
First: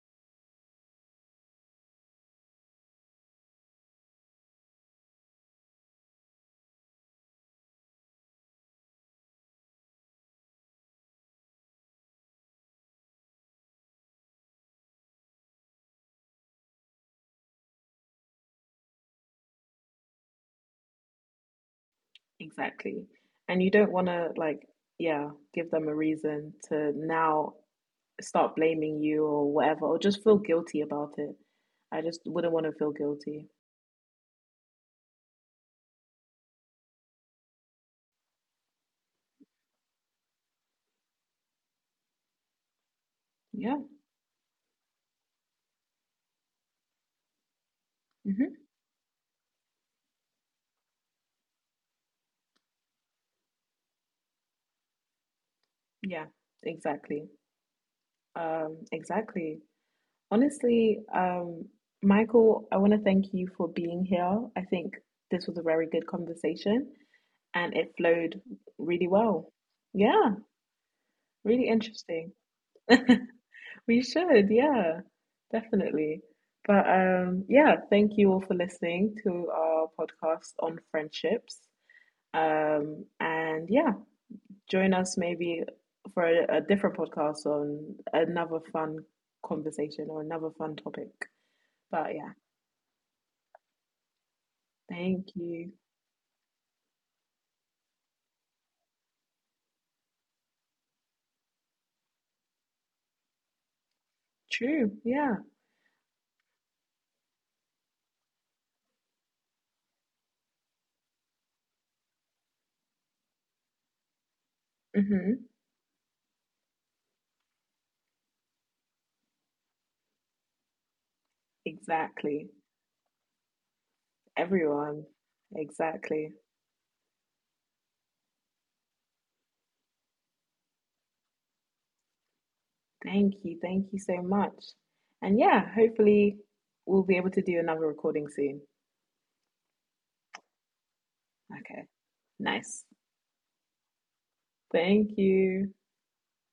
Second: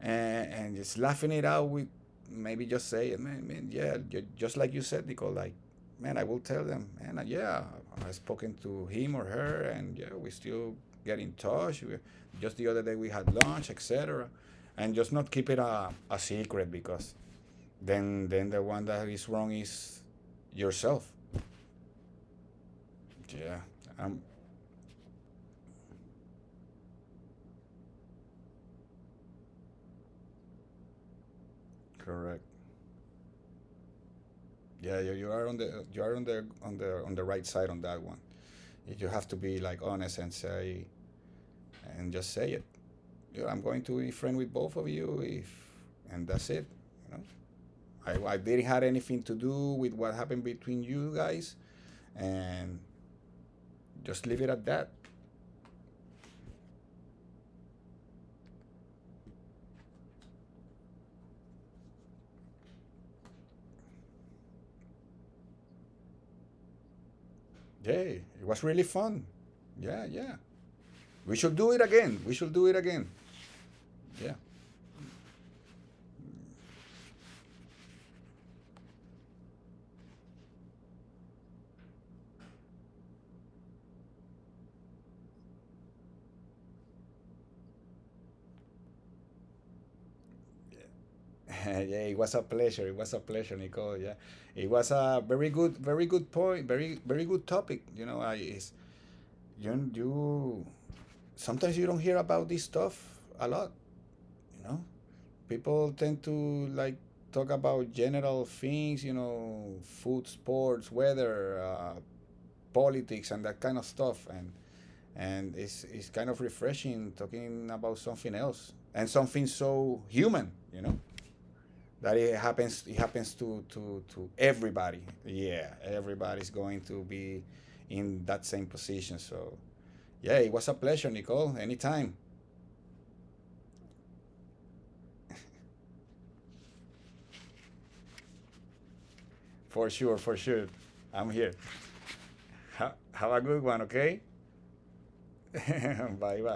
[SPEAKER 2] and just laughing it out with, maybe just saying, man, man, yeah, just like you said, Nicole, like, man, I will tell them, man, yeah, I've spoken to him or her, and yeah, we still get in touch. We, just the other day we had lunch, etc., and just not keep it a secret, because then the one that is wrong is yourself.
[SPEAKER 1] Exactly.
[SPEAKER 2] Yeah,
[SPEAKER 1] And you don't want
[SPEAKER 2] I'm
[SPEAKER 1] to, like, yeah, give them a reason to now start blaming you or whatever, or just feel guilty about it. I just
[SPEAKER 2] correct.
[SPEAKER 1] wouldn't want to feel guilty.
[SPEAKER 2] Yeah, you are on the, you are on the, on the, on the right side on that one. You have to be like honest and say, and just say it. I'm
[SPEAKER 1] Yeah.
[SPEAKER 2] going to be friend with both of you, if, and that's it. You know, I didn't
[SPEAKER 1] Hmm.
[SPEAKER 2] have anything to do with what happened between you guys, and just leave it at that.
[SPEAKER 1] Yeah, exactly. Exactly. Honestly, Michael, I want to thank you for being here. I think this was a very good conversation and it
[SPEAKER 2] Yeah, it
[SPEAKER 1] flowed
[SPEAKER 2] was really
[SPEAKER 1] really
[SPEAKER 2] fun.
[SPEAKER 1] well.
[SPEAKER 2] Yeah,
[SPEAKER 1] Yeah,
[SPEAKER 2] yeah. We should
[SPEAKER 1] really
[SPEAKER 2] do it again.
[SPEAKER 1] interesting.
[SPEAKER 2] We should do it again.
[SPEAKER 1] We
[SPEAKER 2] Yeah.
[SPEAKER 1] should, yeah, definitely. But yeah, thank you all for listening to our podcast on friendships. And yeah, join us maybe for a different podcast on another fun conversation or another fun topic.
[SPEAKER 2] Yeah,
[SPEAKER 1] But
[SPEAKER 2] it
[SPEAKER 1] yeah,
[SPEAKER 2] was a pleasure. It was a pleasure, Nicole. Yeah, it was a
[SPEAKER 1] thank
[SPEAKER 2] very
[SPEAKER 1] you.
[SPEAKER 2] good, very good point. Very, very good topic. You know, I it's, you sometimes you don't hear about this stuff a lot. You know,
[SPEAKER 1] True. Yeah.
[SPEAKER 2] people tend to like talk about general things, you know, food, sports, weather, politics, and that kind of stuff.
[SPEAKER 1] Hmm.
[SPEAKER 2] And it's kind of refreshing talking about something else, and something so human, you know, that it
[SPEAKER 1] Exactly.
[SPEAKER 2] happens, it happens to everybody.
[SPEAKER 1] Everyone.
[SPEAKER 2] Yeah,
[SPEAKER 1] Exactly.
[SPEAKER 2] everybody's going to be in that same position. So yeah, it was a pleasure, Nicole. Anytime,
[SPEAKER 1] Thank you. Thank you so much. And yeah, hopefully we'll be able to do another recording soon.
[SPEAKER 2] for sure, for sure. I'm here.
[SPEAKER 1] Okay. Nice.
[SPEAKER 2] Have a good one, okay?
[SPEAKER 1] Thank you.
[SPEAKER 2] Bai, bai.